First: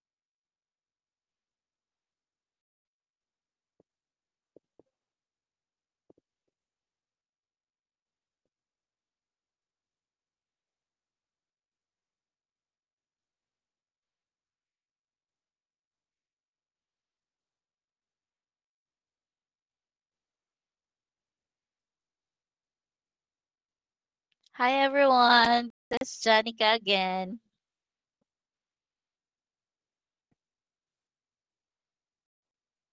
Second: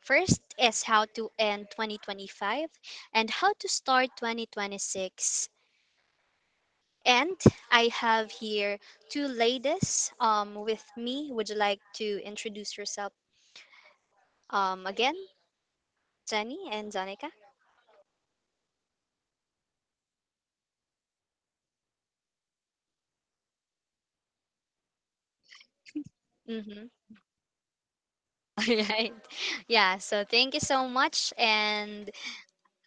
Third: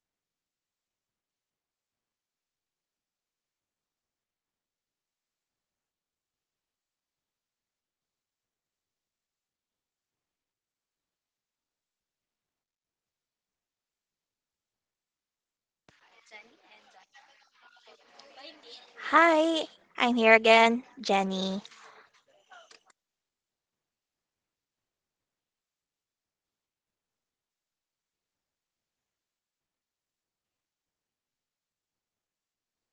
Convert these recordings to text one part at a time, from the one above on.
First is how to end 2025 and how to start 2026. And I have here two ladies with me. Would you like to introduce yourself again, Jenny and Zanika? Hi, I'm here again, Jenny. Hi everyone, this is Janica Mm-hmm. again. All right. Yeah, so thank you so much. And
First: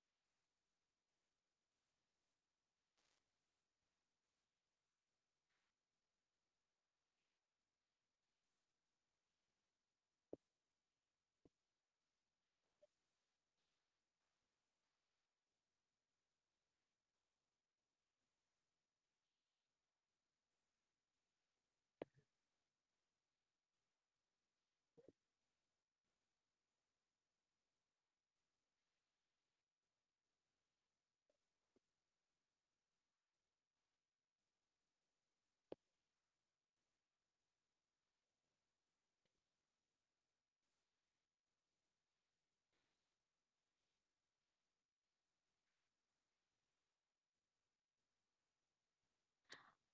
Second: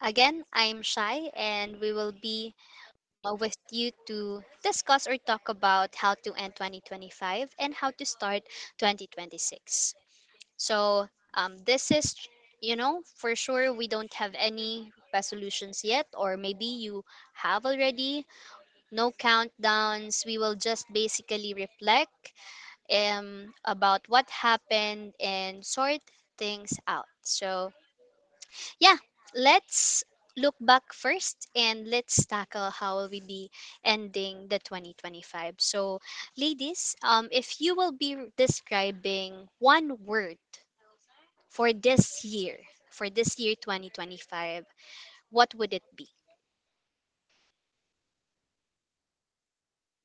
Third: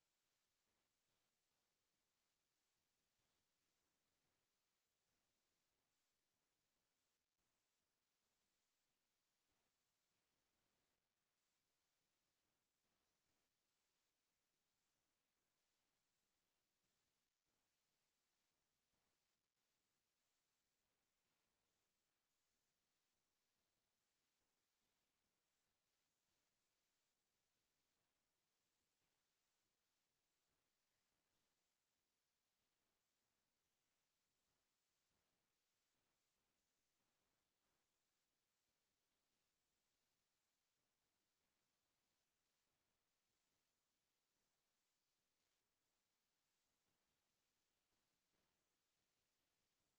again, I'm Shai, and we will be with you to discuss or talk about how to end 2025 and how to start 2026. So, this is, for sure we don't have any resolutions yet, or maybe you have already. No countdowns. We will just basically reflect about what happened and sort things out. So, yeah, let's look back first and let's tackle how will we be ending the 2025. So, ladies, if you will be describing one word for this year, 2025, what would it be?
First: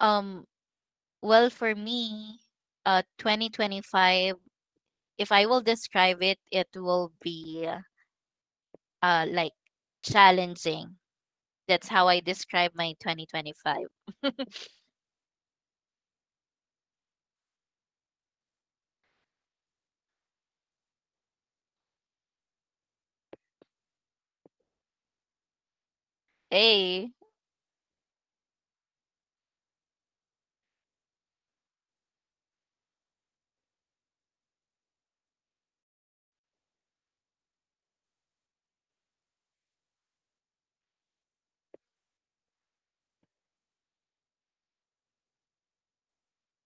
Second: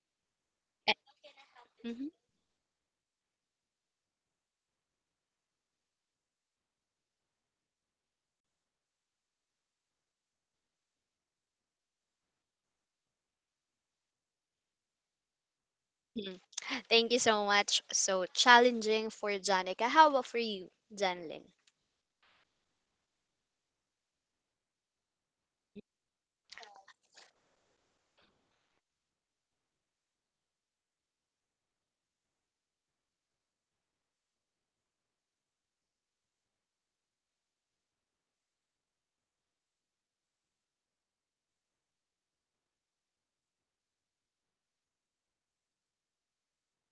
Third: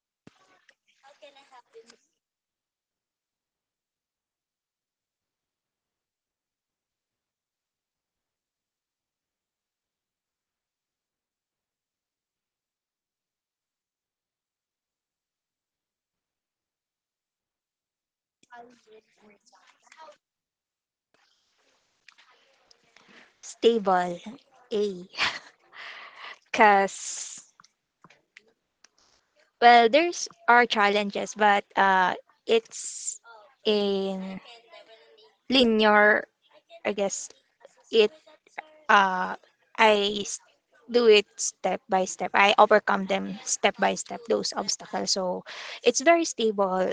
Um, well, for Mhm. me, 2025, if I will describe it, it will be like challenging. That's how I describe my 2025. Mm. Thank you so much. So challenging for Janica. How about for you, Janling? Stable. A. Hey, Cause well, there's are challenges, but it's in linear. I guess it. Uh, I s- do it step by step. I overcome them step by step. Those obstacles. So it's very stable.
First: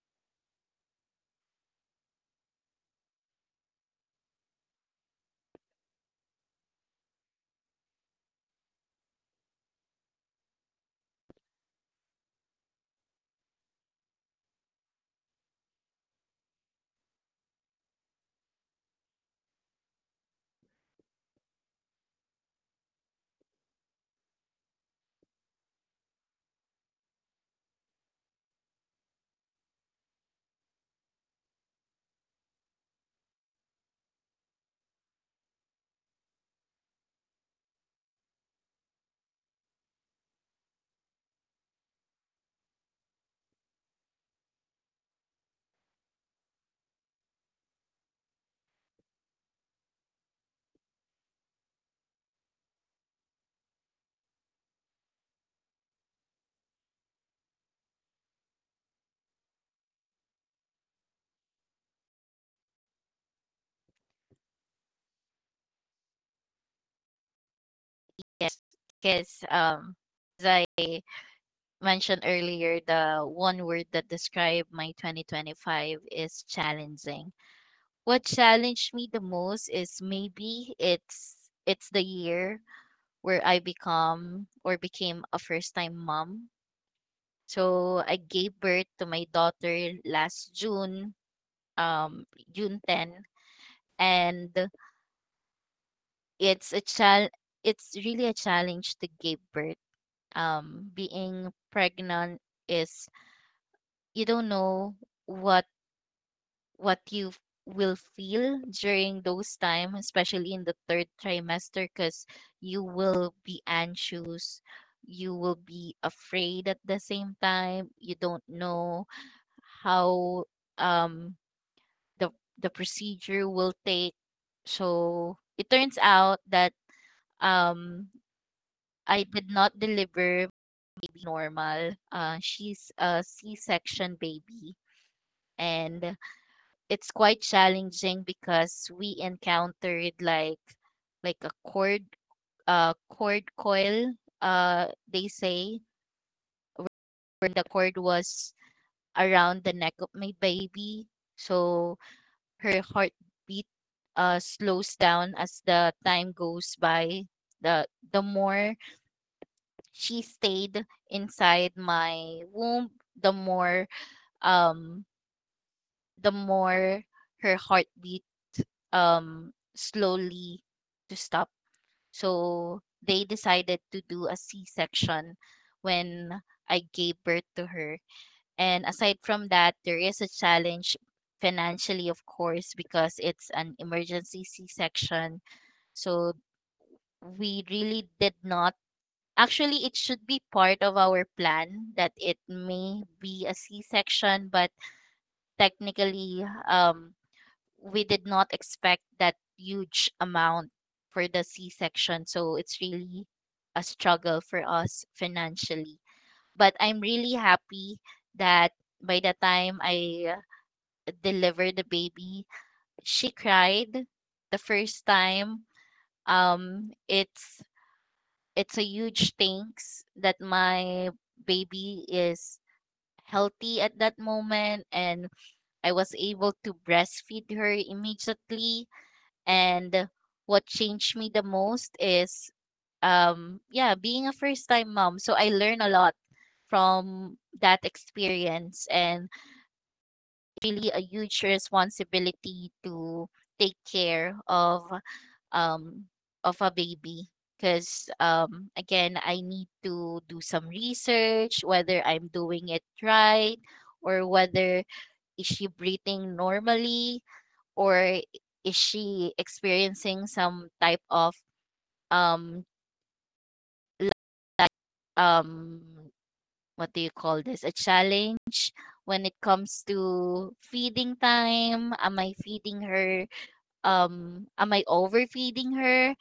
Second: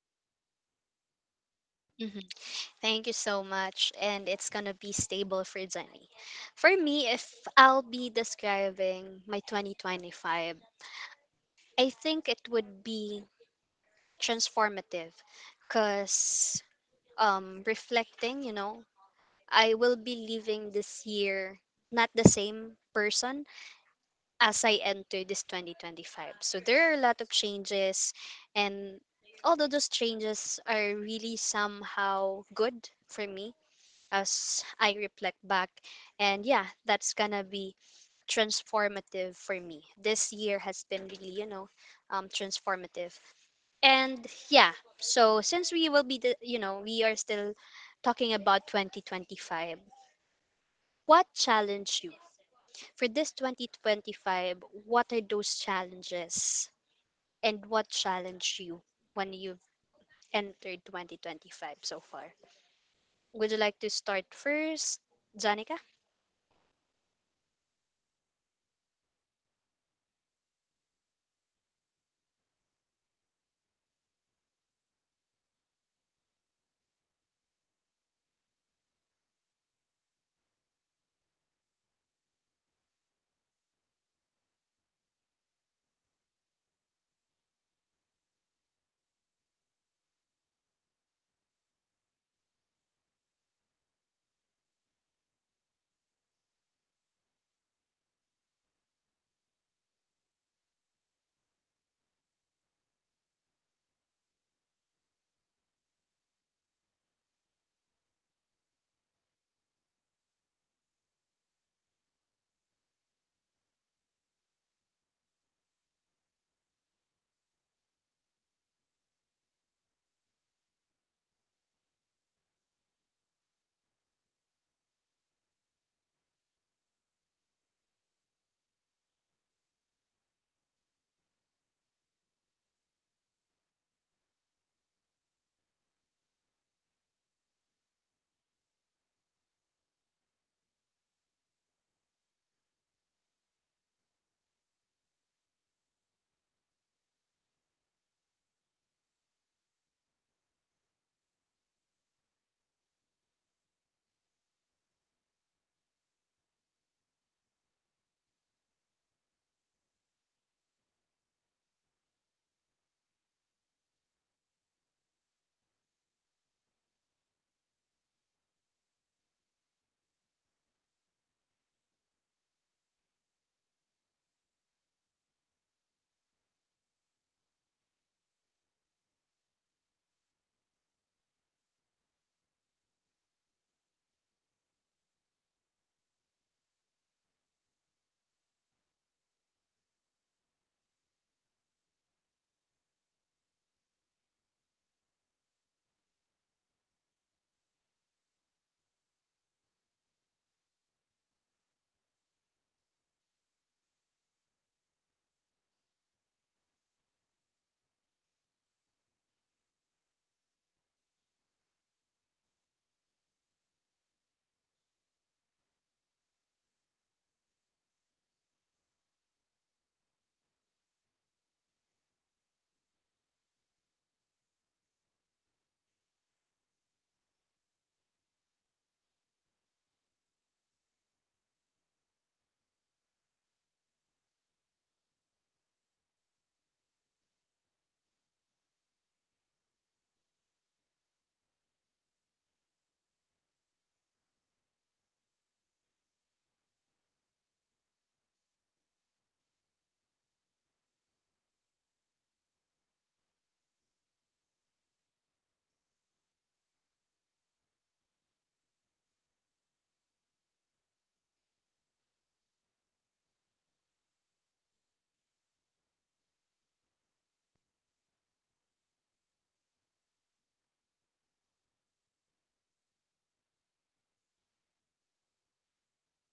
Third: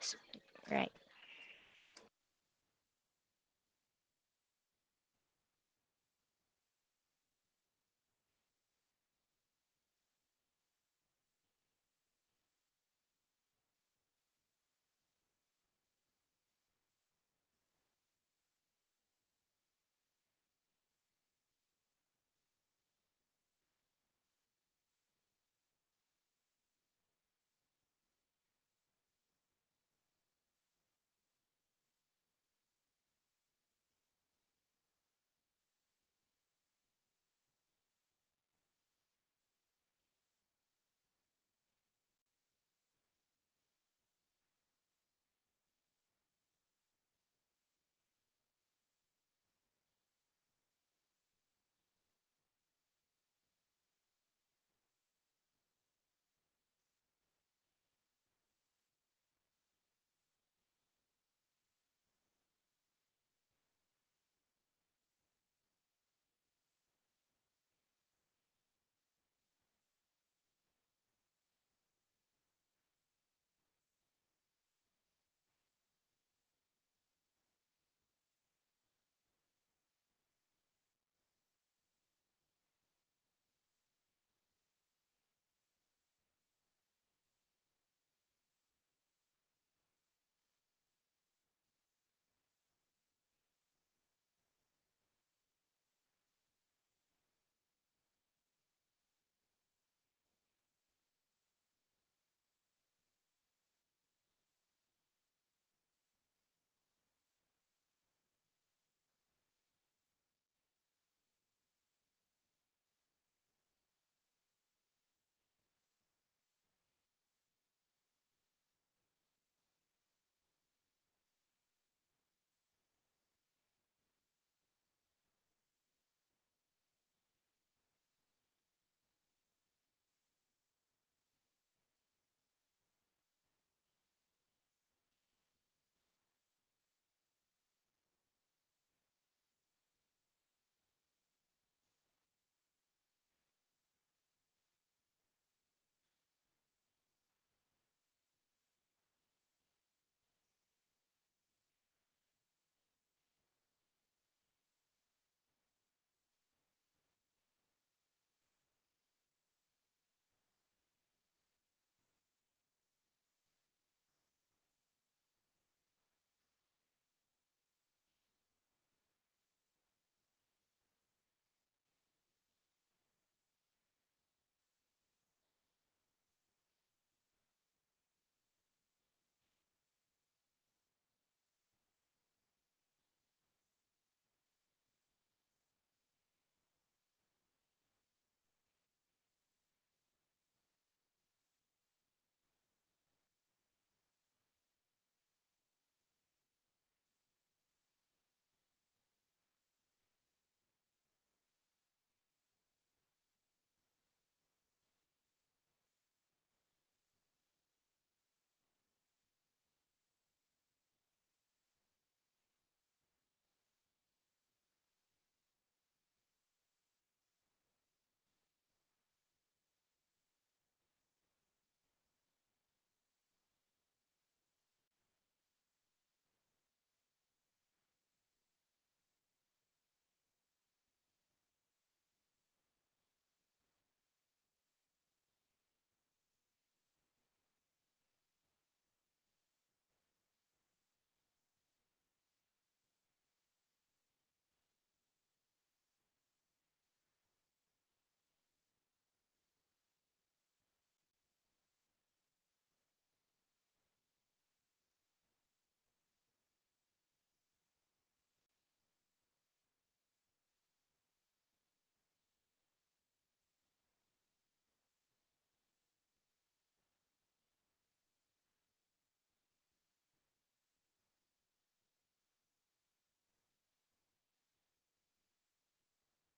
S- Right. Thank you so much. And it's gonna be stable for Jenny. For me, if I'll be describing my 2025, I think it would be transformative because, reflecting, I will be leaving this year not the same person as I entered this 2025. So there are a lot of changes, and although those changes are really somehow good for me, as I reflect back. And yeah, that's gonna be transformative for me. This year has been really, transformative. And yeah, so since we will be, the, you know, we are still talking about 2025, what challenged you? For this 2025, what are those challenges and what challenged you when you've entered 2025 so far? Would you like to start first, Janica? yes, because as I mentioned earlier, the one word that describes my 2025 is challenging. What challenged me the most is maybe it's the year where I become or became a first time mom. So I gave birth to my daughter last June, um, June 10, and it's a chal it's really a challenge to give birth. Being pregnant is you don't know what what will feel during those time, especially in the third trimester, because you will be anxious, you will be afraid at the same time. You don't know how um the the procedure will take. So it turns out that um I did not deliver baby normal. She's a C-section baby, and it's quite challenging because we encountered like a cord coil they say, where the cord was around the neck of my baby. So her heartbeat slows down as the time goes by. the the more she stayed inside my womb, the more um the more her heartbeat slowly to stop. So they decided to do a C-section when I gave birth to her. And aside from that, there is a challenge financially, of course, because it's an emergency C-section. So we really did not, actually it should be part of our plan that it may be a c-section, but technically we did not expect that huge amount for the C-section. So it's really a struggle for us financially. But I'm really happy that by the time I delivered the baby, she cried the first time. Um, it's it's a huge thanks that my baby is healthy at that moment, and I was able to breastfeed her immediately. And what changed me the most is yeah, being a first time mom. So I learn a lot from that experience, and really a huge responsibility to take care of um a baby, because again, I need to do some research whether I'm doing it right, or whether is she breathing normally, or is she experiencing some type of um l- um what do you call this, a challenge when it comes to feeding time. Am I feeding her, am I overfeeding her,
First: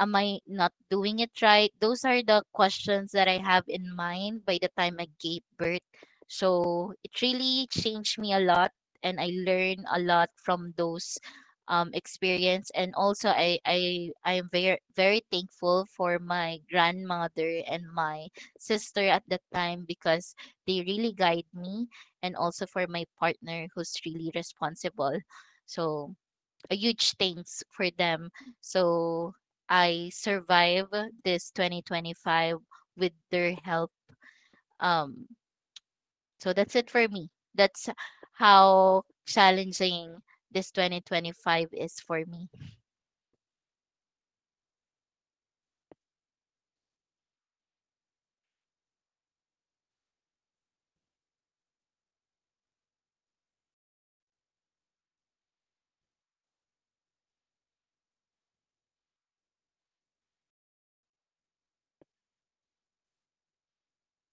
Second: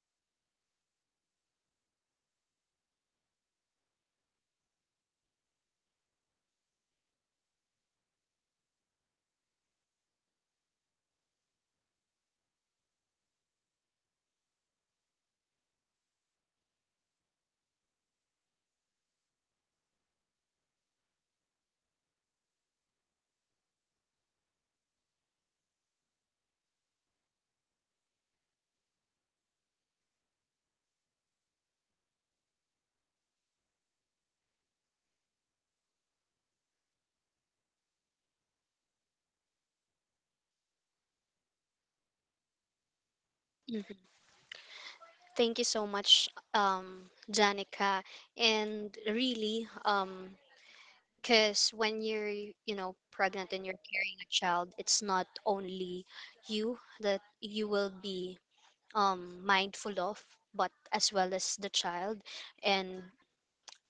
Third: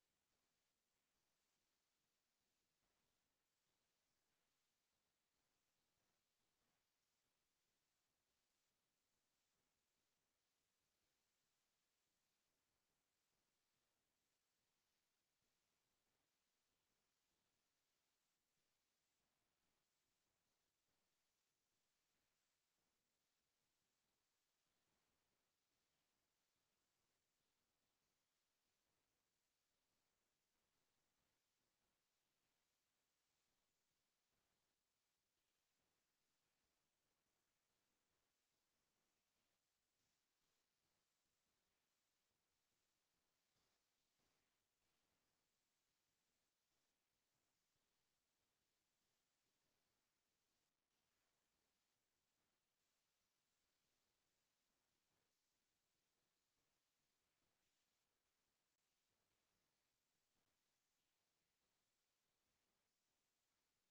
am I not doing it right? Those are the questions that I have in mind by the time I gave birth. So it really changed me a lot, and I learned a lot from those experience. And also I am very very thankful for my grandmother and my sister at that time, because they really guide me, and also for my partner who's really responsible. So a huge thanks for them. So I survive this 2025 with their help. Um, so that's it for me. That's how challenging this 2025 is for me. Thank you so much, Danica. And really, because when you're, pregnant and you're carrying a child, it's not only you that you will be mindful of, but as well as the child. And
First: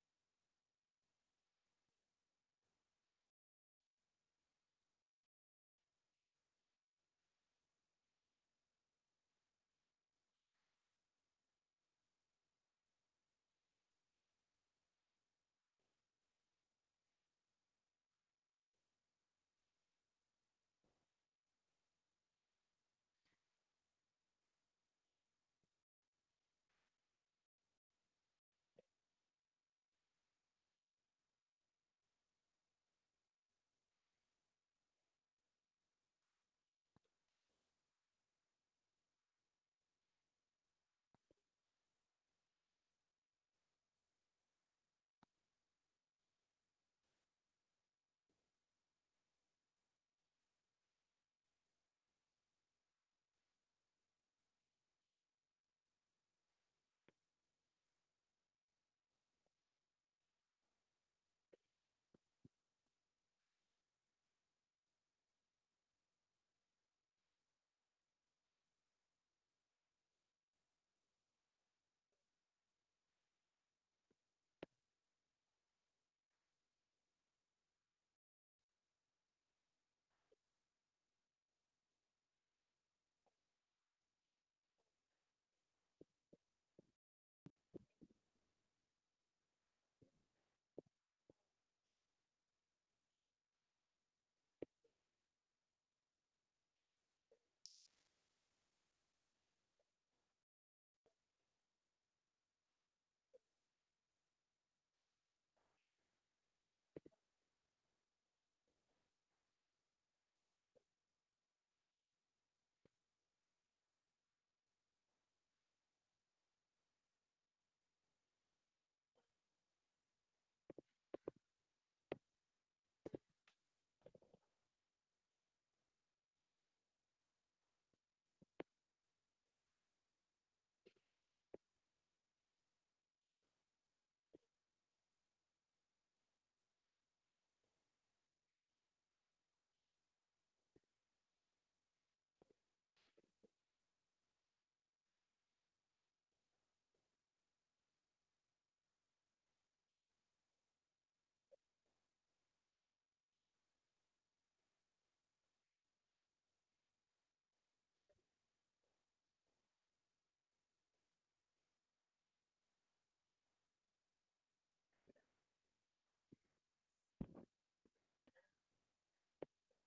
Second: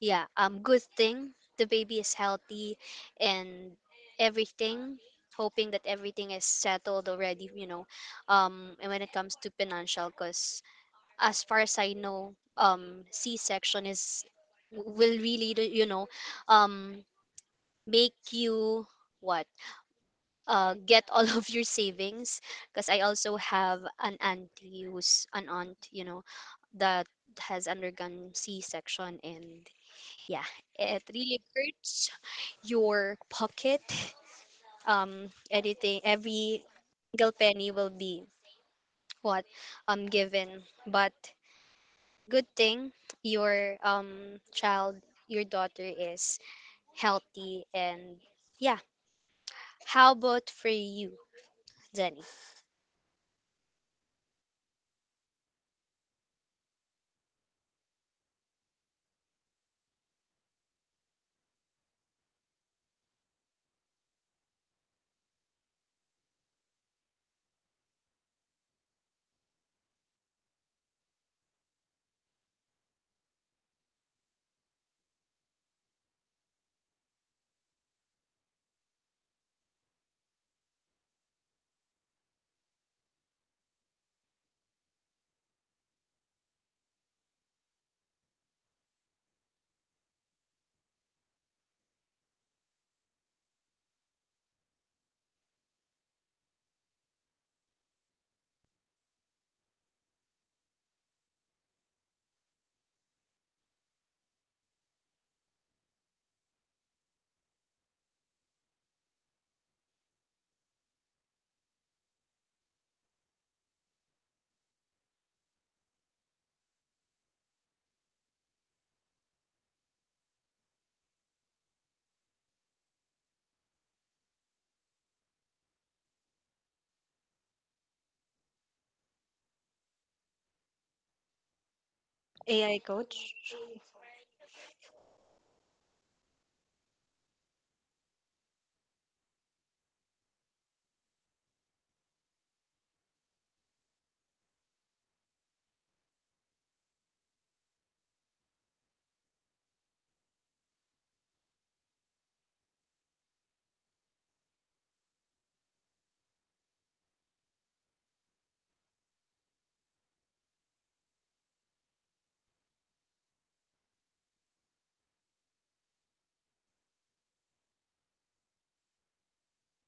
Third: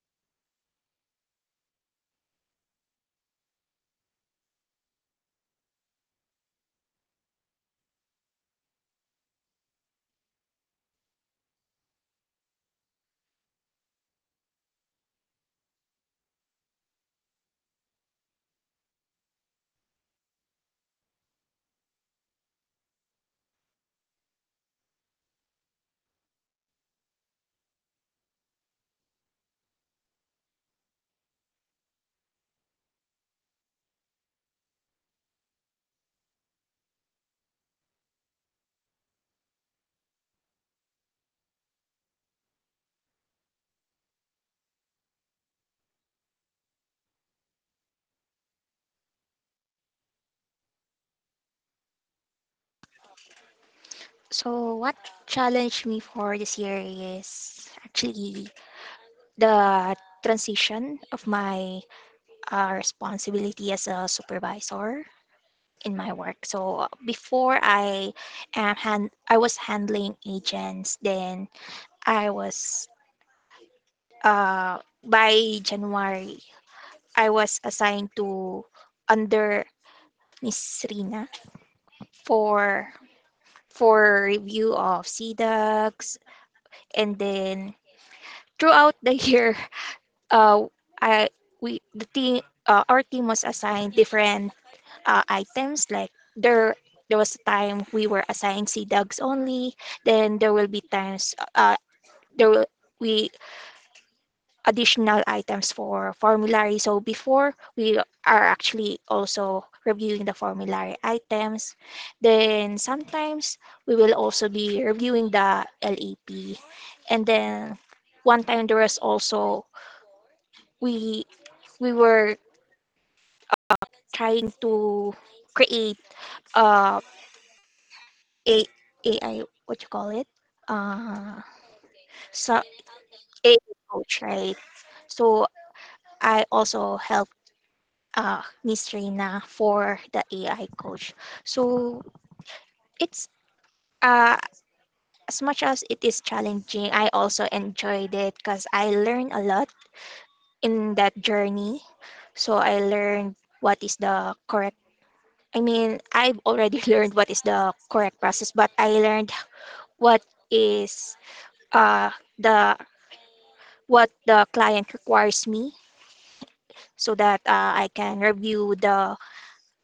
yeah, good thing the baby is healthy and everything. Hoping that everything is settled already, and when it comes to financial, because as far as I know, C-section is will really um, make you what get all of your savings, because I also have an auntie who's an aunt, that has undergone C-section, and yeah, it really hurts your pocket. Anything, every single penny will be, what given. But good thing your child, your daughter, is healthy. And yeah, how about for you, Jenny? So what challenged me for this year is actually the transition of my responsibility as a supervisor in my work. So before I am hand, I was handling agents. Then I was by January, I was assigned to under Miss Rina for for review of CDACs, and then throughout the year, uh, I we the team, our team was assigned different items like there there was a time we were assigned sea dogs only. Then there will be times, there will we additional items for formulary. So before we are actually also reviewing the formulary items, then sometimes we will also be reviewing the LAP. And then one time there was also we we were trying to create a A AI, what you call it? Uh, so AI coach. AI coach, right? So I also help, Miss Reina, for the AI coach. So it's, uh, as much as it is challenging, I also enjoyed it because I learned a lot in that journey. So I learned what is the correct. I mean, I've already learned what is the correct process, but I learned what is uh, the what the client requires me so that, I can review the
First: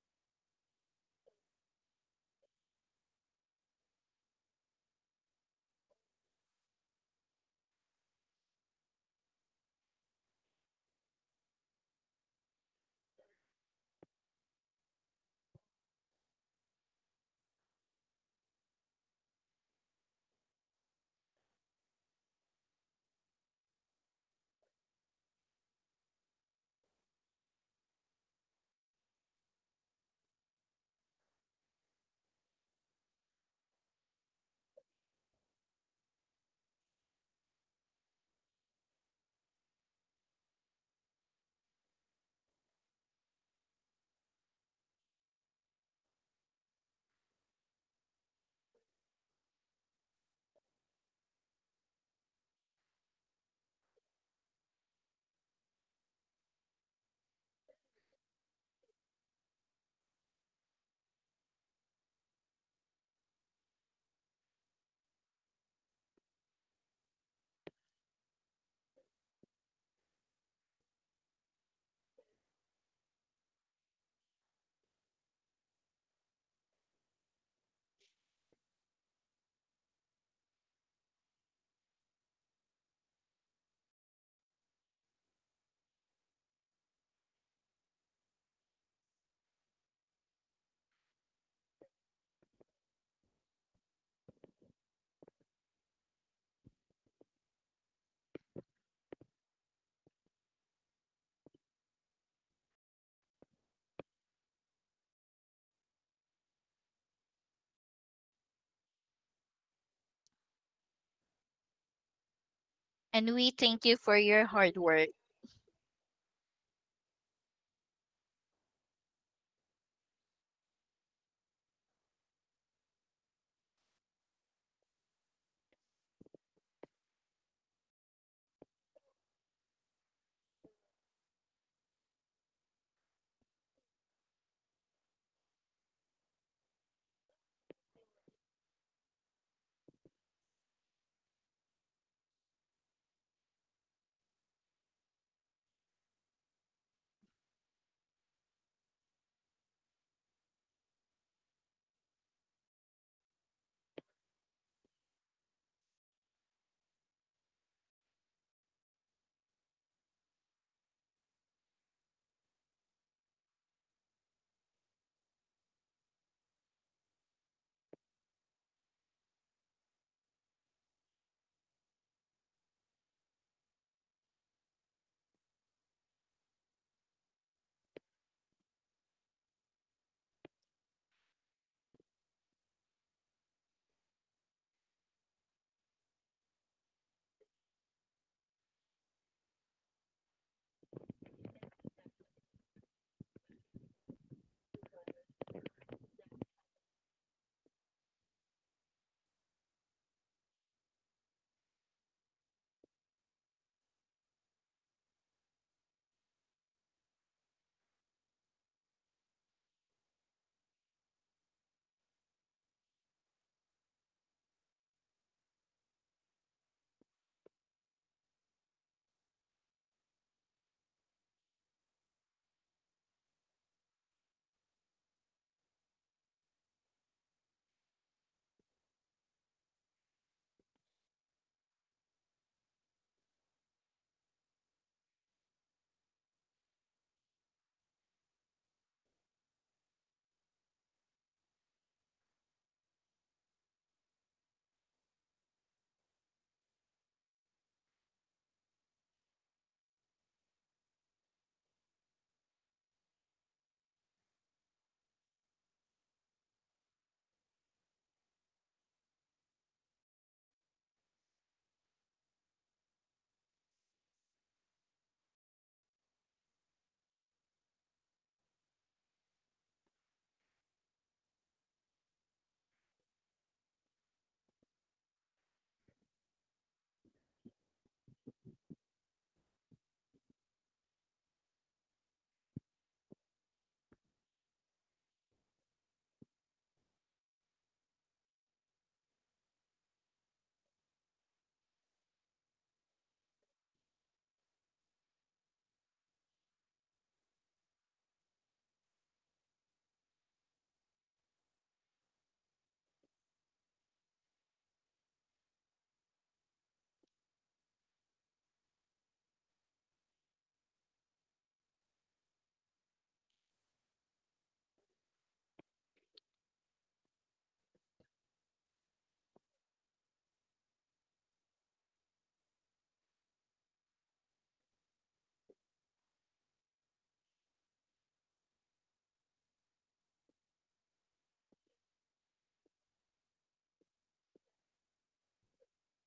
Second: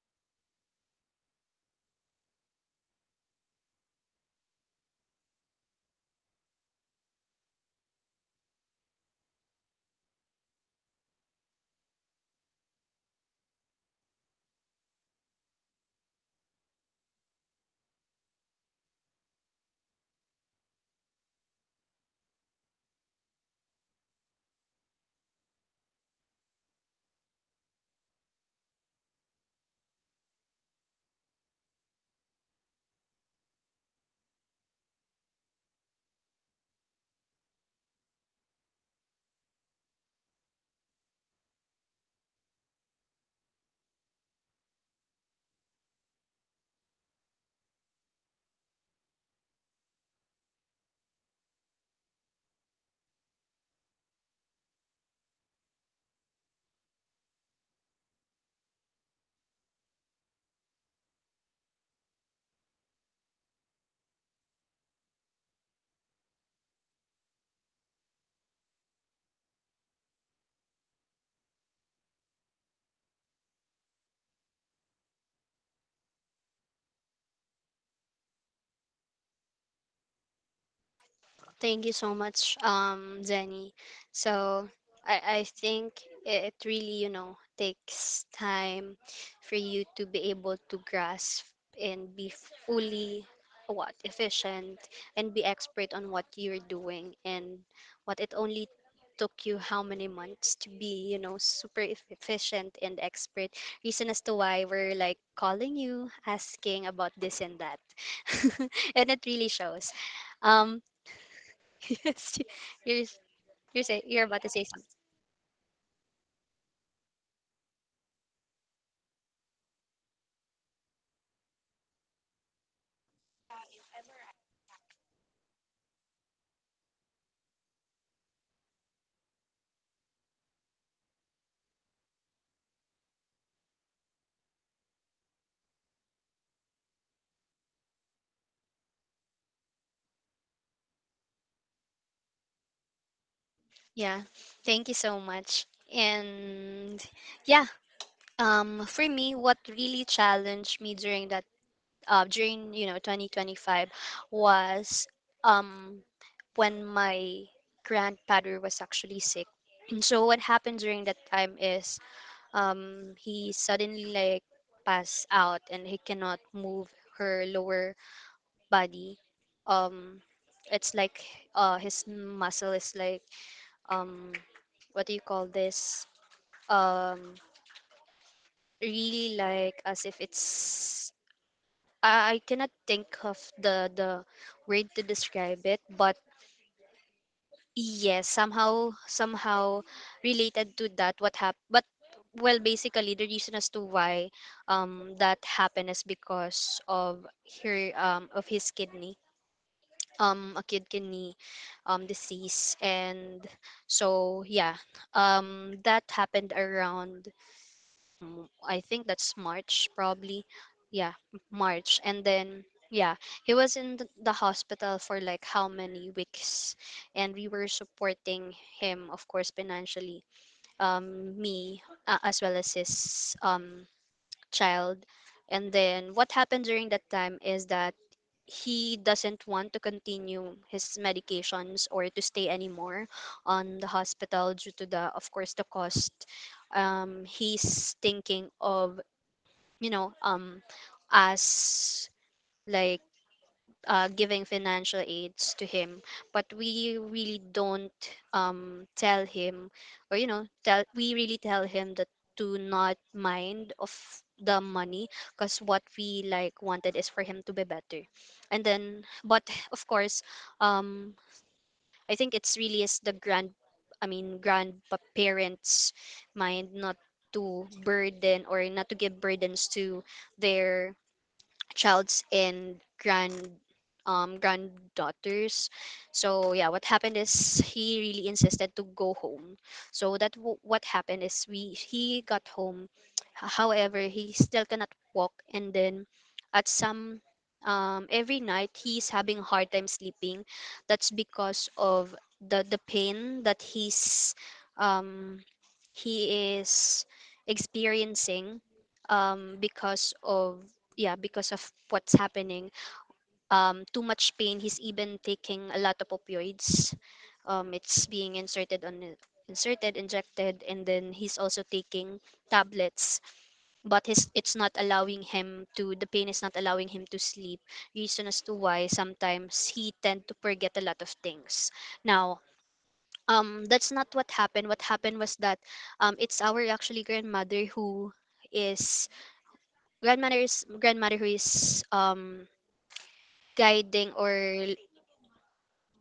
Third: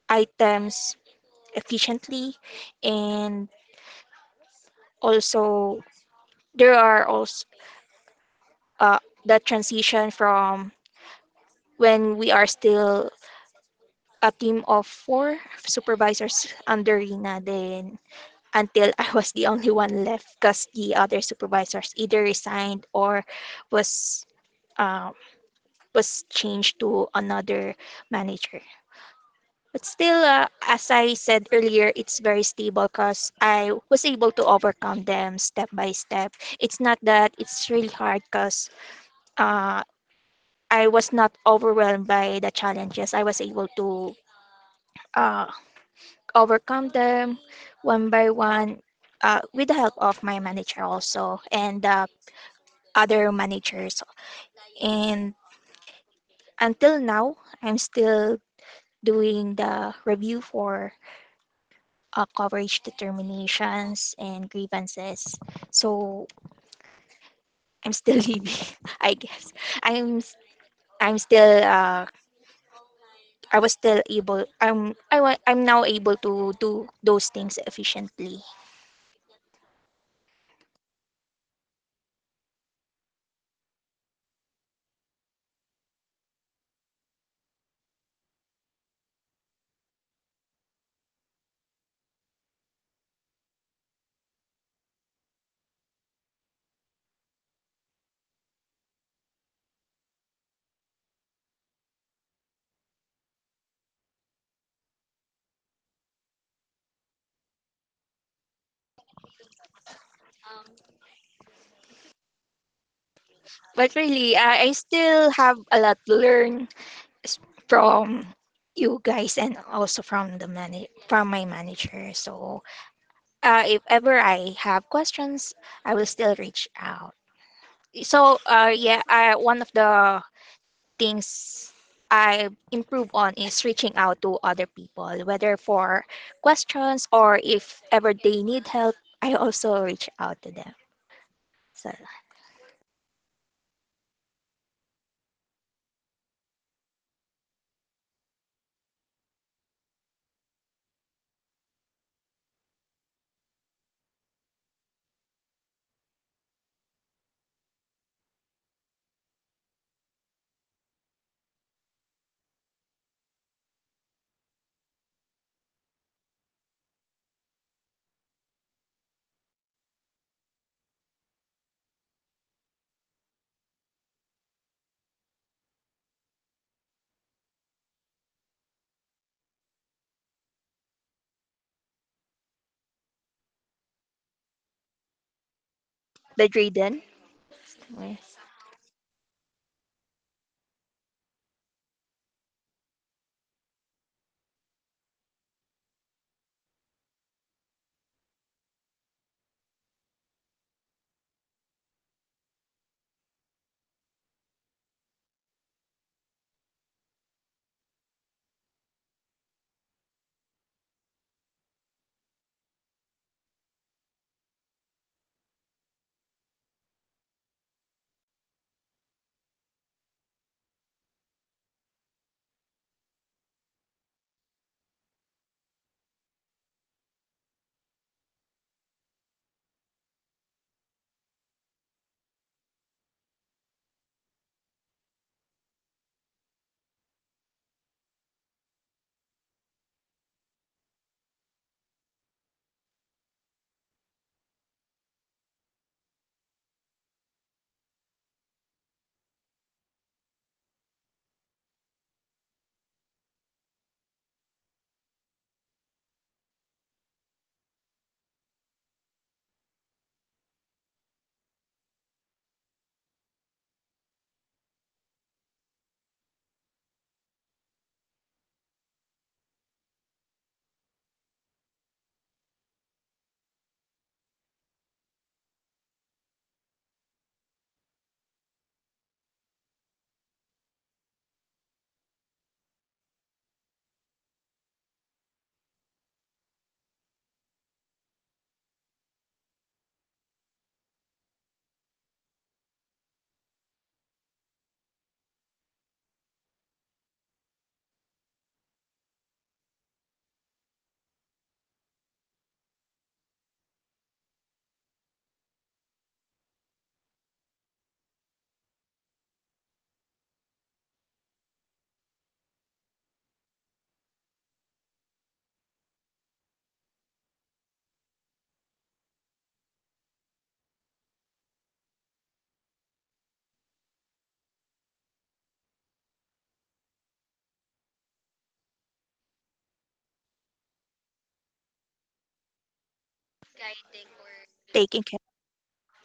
items efficiently. And also, there are also, uh, the transition from when we are still a team of four supervisors under Rina, then until I was the only one left because the other supervisors either resigned or was uh, was changed to another manager. But still, as I said earlier, it's very stable because I was able to overcome them step by step. It's not that it's really hard because, uh, I was not overwhelmed by the challenges. I was able to, uh, overcome them one by one, with the help of my manager also and, other managers. And until now, I'm still doing the review for, coverage determinations and grievances. So I'm still living, I guess. I'm s- I'm still I was still able. I'm I wa- I'm now able to do those things efficiently. Thank you so much, Zenny. So I think it really, takes time for you to be able to grasp and be fully what efficient and be expert on what you're doing. And what it only took you how many months to be, super efficient and expert, reason as to why we're like calling you asking about this and that. And it really shows, um yes, you're And we thank But you for you're really, about your to say I hard something. work. still have a lot to learn, s- from you guys and also from the manage from my manager. So, if ever I have questions, I will still reach out. So, yeah, one of the things I improve on is reaching out to other people, whether for questions or if ever they need help, I also reach out to them. So Yeah, thank you so much. And yeah, for me, what really challenged me during that during, 2025, was um when my grandfather was actually sick. And so what happened during that time is, he suddenly like passed out and he cannot move her lower body. um it's like, his muscle is like, um what do you call this, um really like as if it's, I cannot think of the word to describe it, but the Drayden was yes, somehow, related to that what happened. But well, basically the reason as to why that happened is because of her of his kidney, kidney disease. And so yeah, that happened around, I think that's March probably, yeah, March. And then, yeah, he was in the hospital for like how many weeks, and we were supporting him, of course, financially, me, as well as his child. And then what happened during that time is that he doesn't want to continue his medications or to stay anymore on the hospital due to, the of course, the cost. He's thinking of, you know um as like, giving financial aids to him, but we really don't, tell him, or tell, we really tell him that to not mind of the money, because what we like wanted is for him to be better. And then, but of course, um I think it's really is the grand I mean grandparents mind not to burden or not to give burdens to their child's and granddaughters. So yeah, what happened is he really insisted to go home. So that what happened is we he got home. However, he still cannot walk. And then at some, every night he's having a hard time sleeping. That's because of the pain that um he is experiencing, because of, yeah, because of what's happening. Too much pain. He's even taking a lot of opioids. It's being inserted on, inserted injected, and then he's also taking tablets. But his it's not allowing him to, the pain is not allowing him to sleep, reason as to why sometimes he tend to forget a lot of things now. That's not what happened. What happened was that, it's our actually grandmother who is, grandmother who is, guiding, or taking care.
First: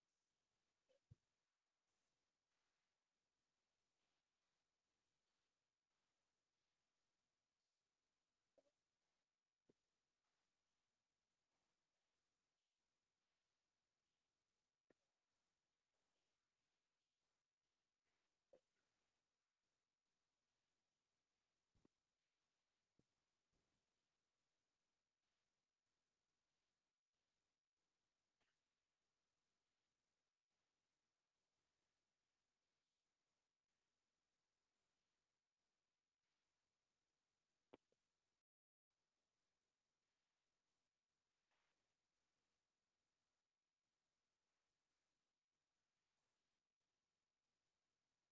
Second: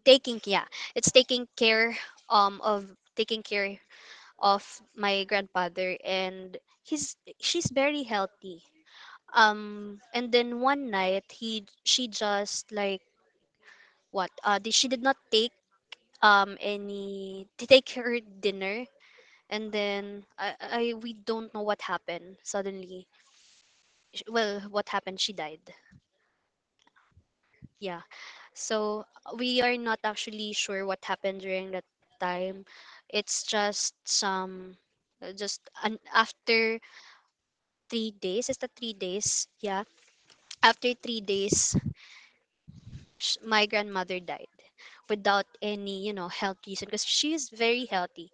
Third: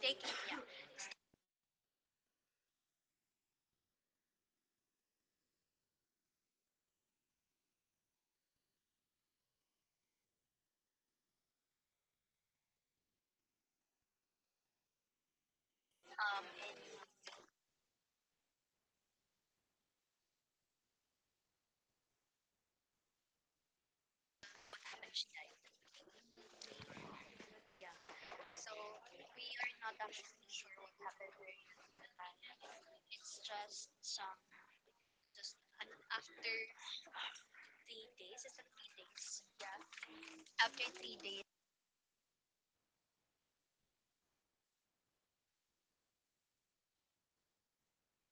taking, yeah, it's taking care of, taking care of my grandfather. And he's she's very healthy. And then one night he she just like, she did not take, any, to take her dinner. And then I we don't know what happened. Suddenly, well, what happened, she died. Yeah. So we are not actually sure what happened during that time. It's just some, after 3 days. Is that 3 days? Yeah. After 3 days, my grandmother died without any, health reason, because she is very healthy.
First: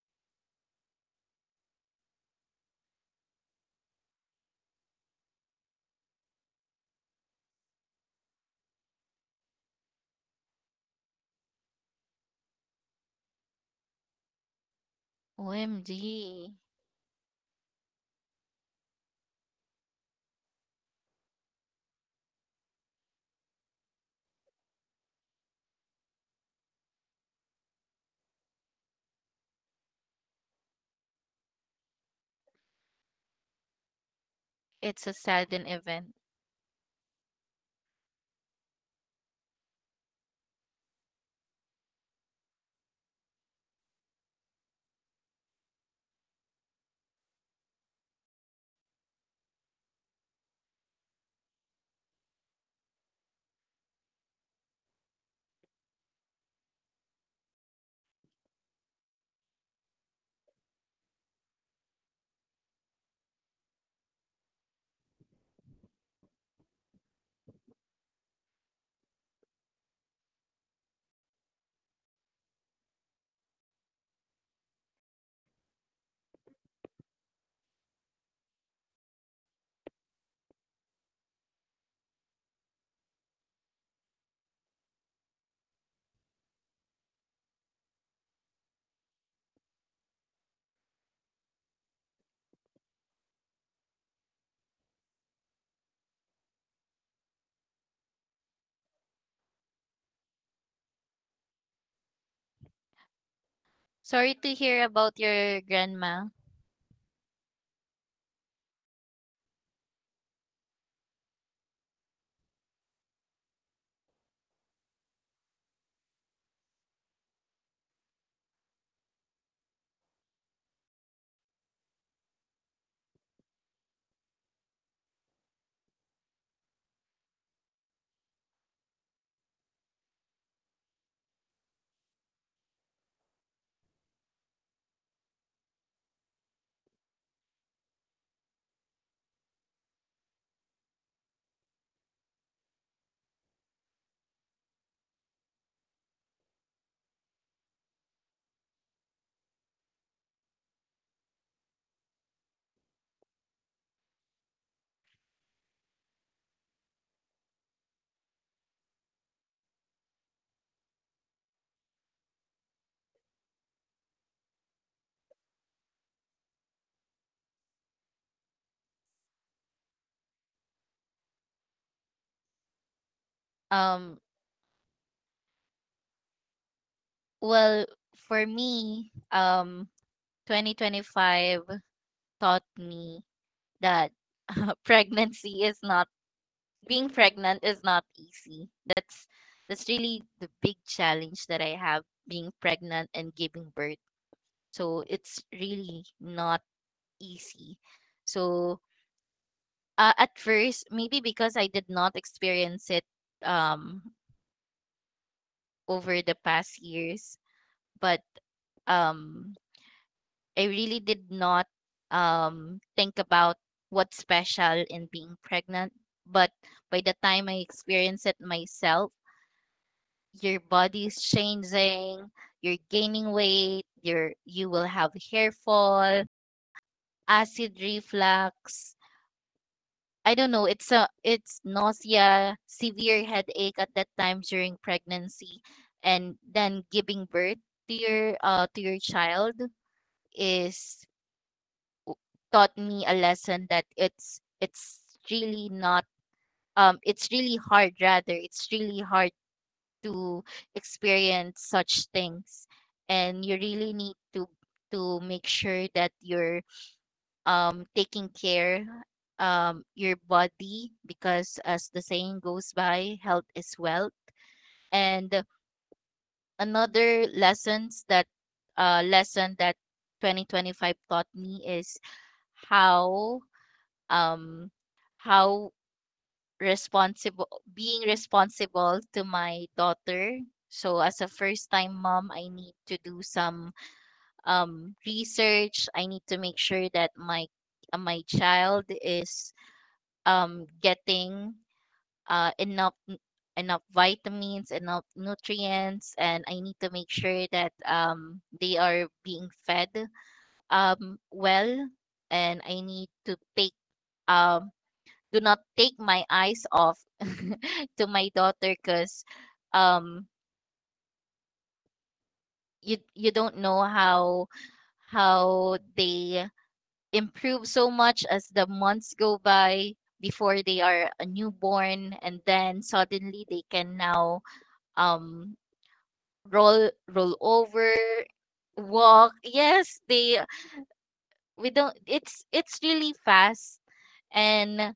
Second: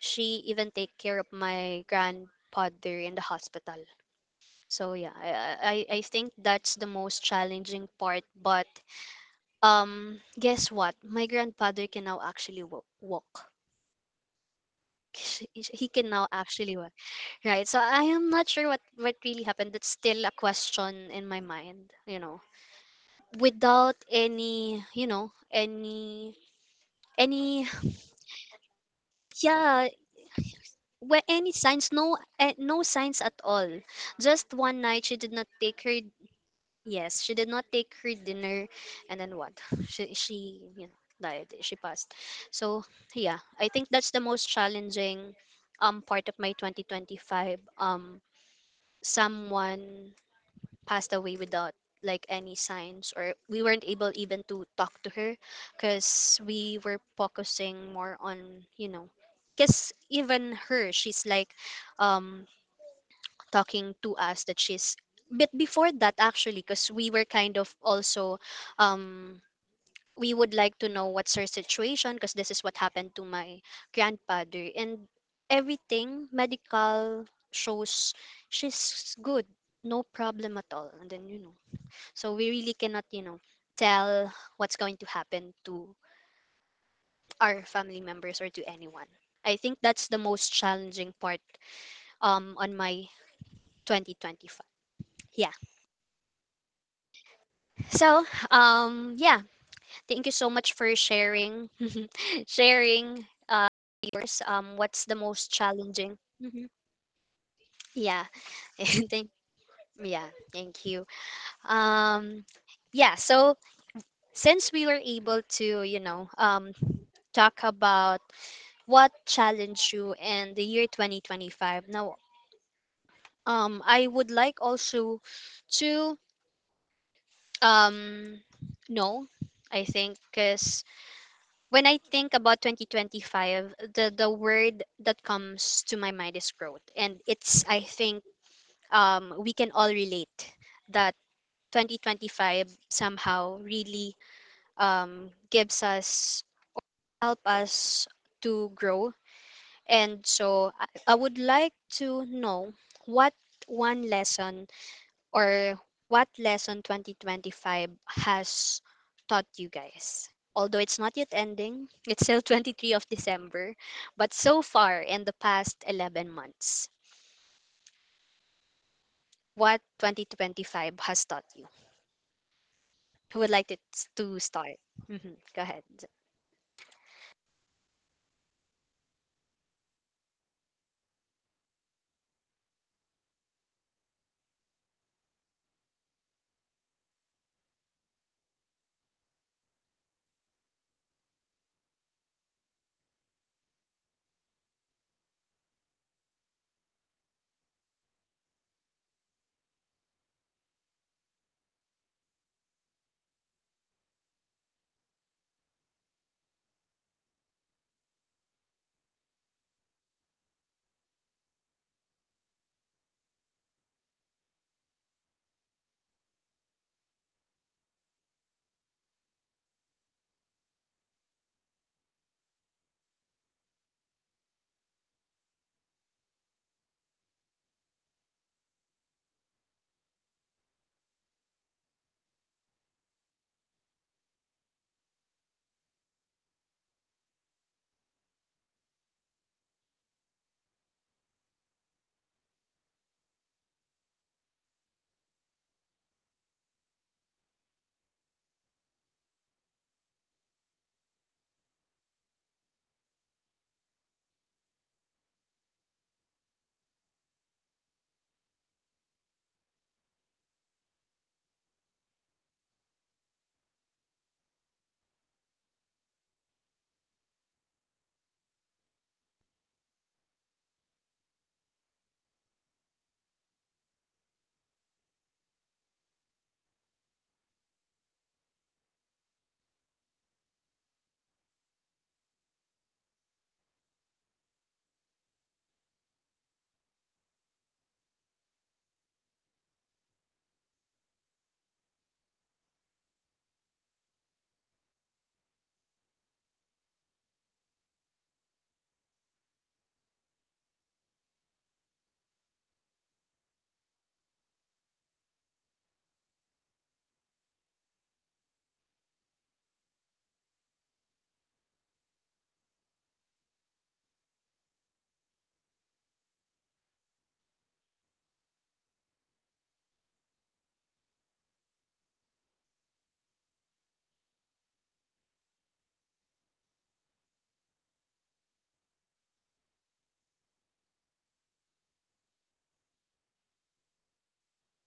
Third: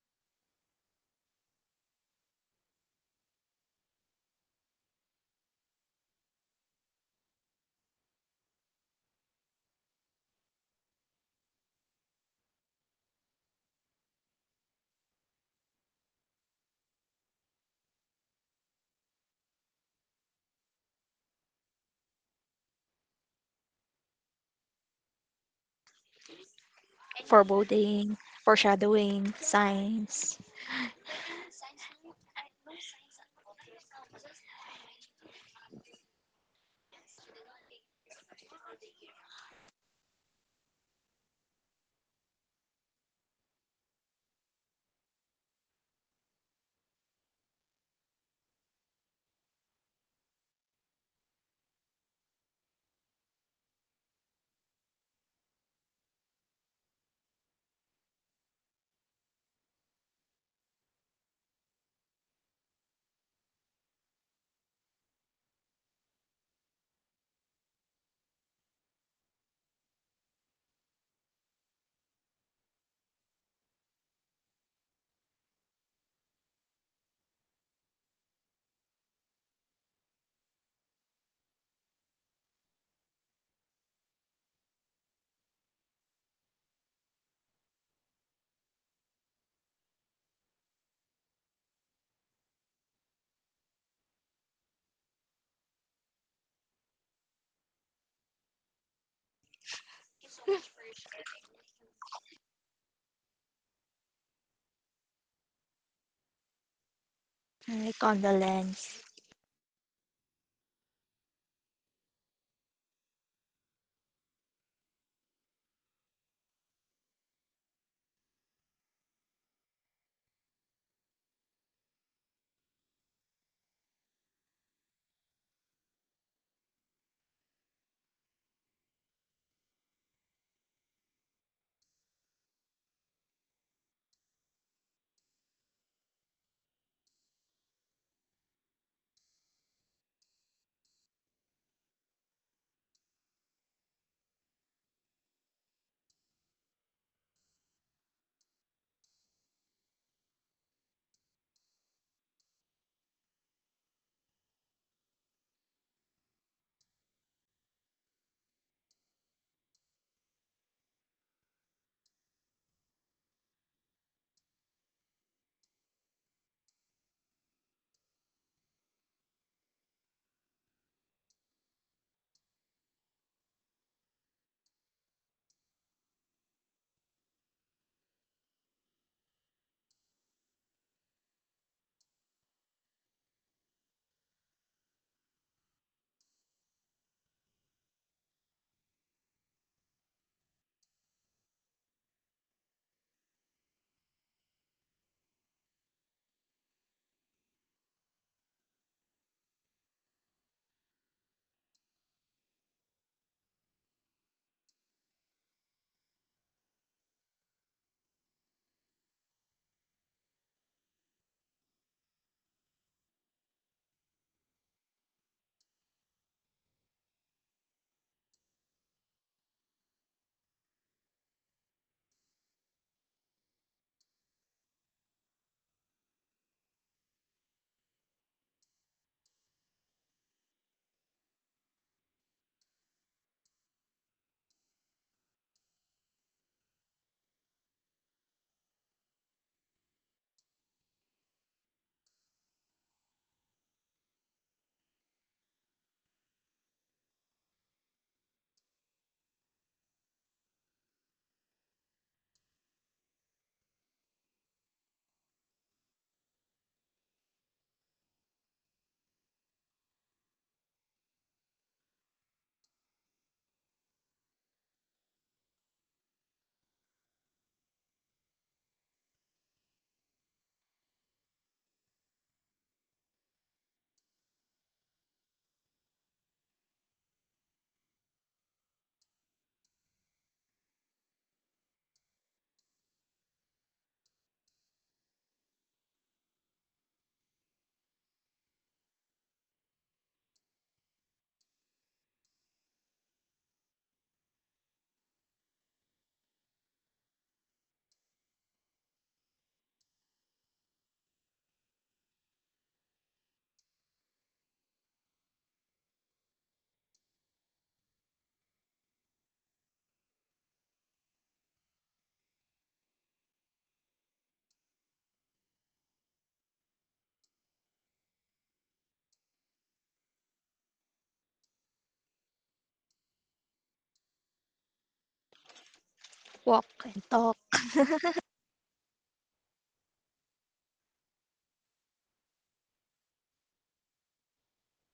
She even take care of my grandfather in the hospital. So yeah, I think that's the most challenging part, but guess what? My grandfather can now actually walk. He can now OMG. actually walk. Right. So I am not sure what really happened. That's still a question in my mind. Without any, any, Foreboding, foreshadowing, yeah, signs. where any signs, no, no signs at all. Just one night, It's a she did not sudden take her. event. Yes, she did not take her dinner, and then what? She, you know died. She passed. So yeah, I think that's the most challenging part of my 2025. Someone passed away without like any signs, or we weren't able even to talk to her, because we were focusing more on, because even her, she's like, um, talking to us that she's, but before that, actually because we were kind of also, um we would like to know what's her situation, because this is what happened to my grandfather, and everything medical shows she's good, no problem at all. And then, so we really cannot, tell what's going to happen to our family members or to anyone. I think that's the most challenging part, on my 2025. Yeah. So, yeah, thank you so much for sharing, sharing Sorry yours. to hear What's about the most your challenging? grandma. Hmm. Alright, Yeah, condolence, and thank yeah, thank you. Um, yeah, so since we were able to, talk about what challenged you in the year 2025. Now, I would like also to um know, I think, because when I think about 2025, the word that comes to my mind is growth. And it's, I think, we can all relate that 2025 somehow really, gives us help us to grow. And so I would like to know what, one lesson or what lesson 2025 has taught you guys? Although it's not yet ending, it's still 23 of December, but so far in the past 11 months, what 2025 has taught you? Who would like to, Um start? Mhm, go ahead. well, for me, 2025 taught me that pregnancy is not being pregnant is not easy. That's really the big challenge that I have, being pregnant and giving birth. So it's really not easy. So, uh, at first, maybe because I did not experience it um over the past years, but um I really did not think about what's special in being pregnant. But by the time I experience it myself, your body's changing, you're gaining weight, you're you will have hair fall, acid reflux, I don't know, it's nausea, severe headache at that time during pregnancy, and then giving birth to your to your child is taught me a lesson that it's really not it's really hard rather it's really hard to experience such things. And you really need to make sure that you're taking care your body, because as the saying goes by, health is wealth. And another lesson that 2025 taught me is how um, how responsible, being responsible to my daughter. So as a first time mom, I need to do some research. I need to make sure that my my child is getting uh, enough n- enough vitamins, enough nutrients, and I need to make sure that they are being fed well, and I need to take um, do not take my eyes off to my daughter, because um, you you don't know how they improve so much as the months go by. Before they are a newborn, and then suddenly they can now um walk and roll talk. over, walk, yes they, we don't, it's really fast. And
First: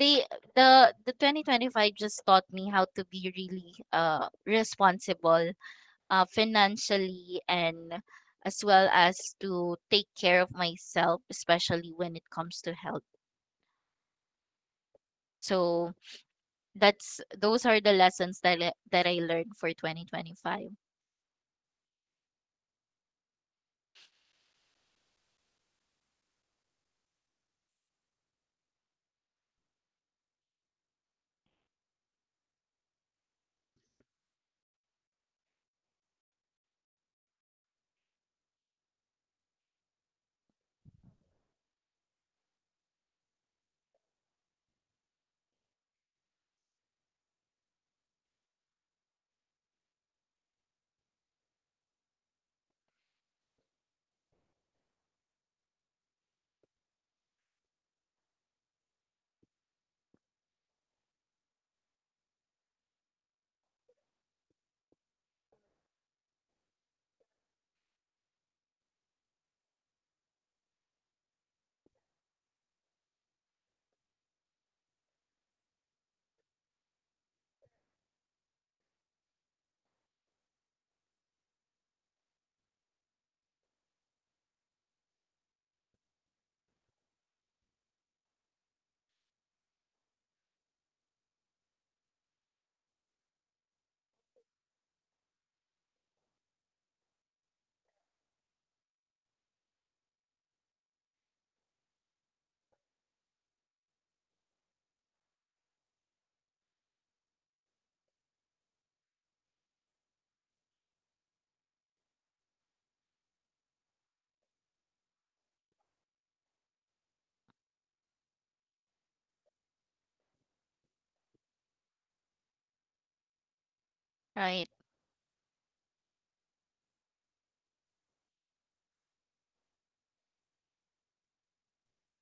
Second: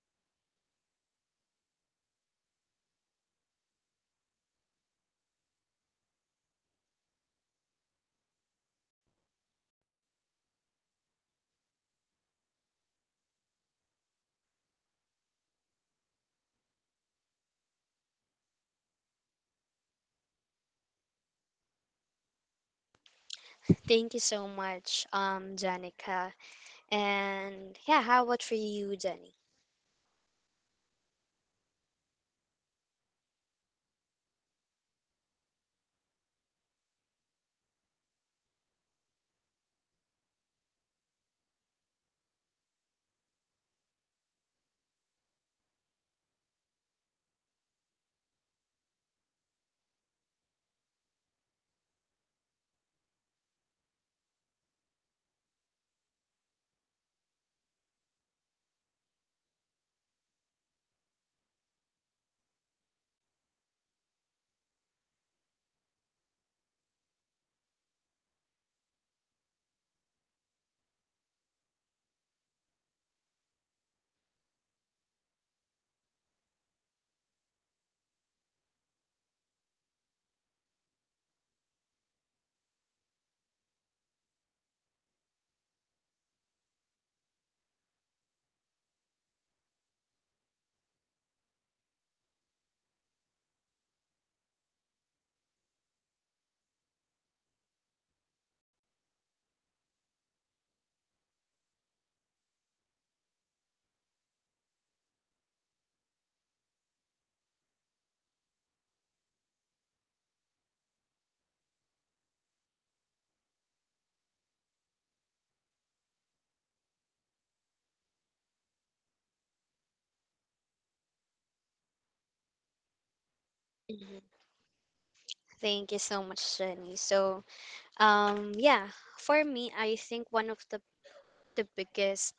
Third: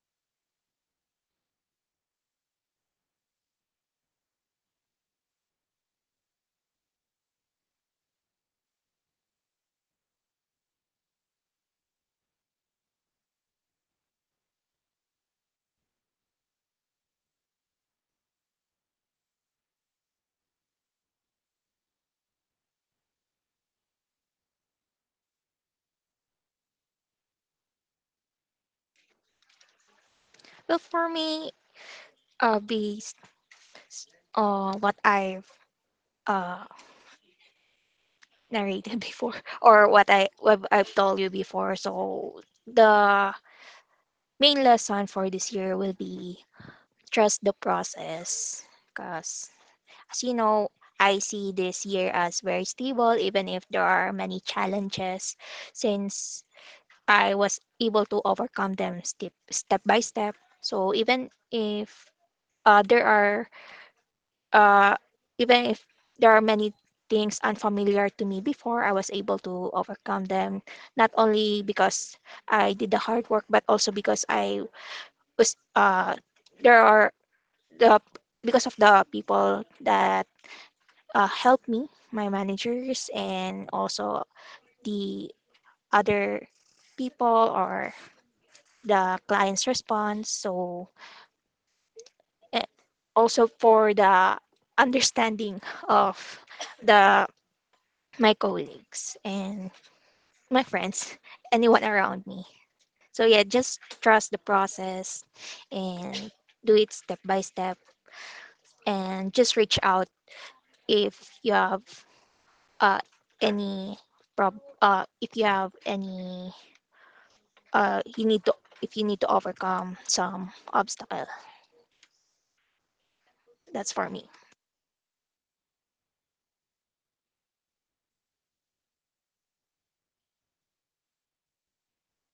they the 2025 just taught me how to be really responsible financially, and as well as to take care of myself, especially when it comes to health. So that's, those are the lessons that I learned for 2025, Thank you so much, Janica. And yeah, how about for you, Jenny? Well, for me, based on what I've, uh, narrated before, or what I've told you before, so the main lesson for this year will be trust the process, cause as you know, I see this year as very stable, even if there are many challenges, since I was able to overcome them step by step. So uh, there are uh, even if there are many things unfamiliar to me before, I was able to overcome them. Not only because I did the hard work, but also because I was there are the because of the people that, helped me, my managers, and also the other people, or the client's response. So, eh, also for the understanding of the my colleagues and my friends, anyone around me. So yeah, just trust the process and do it step by step, and just reach out if you have uh, any prob- if you have any, you need to, if you need to overcome some obstacle. That's for Mhm. me. right? Thank you so much, Jenny. So, yeah, for me, I think one of the biggest,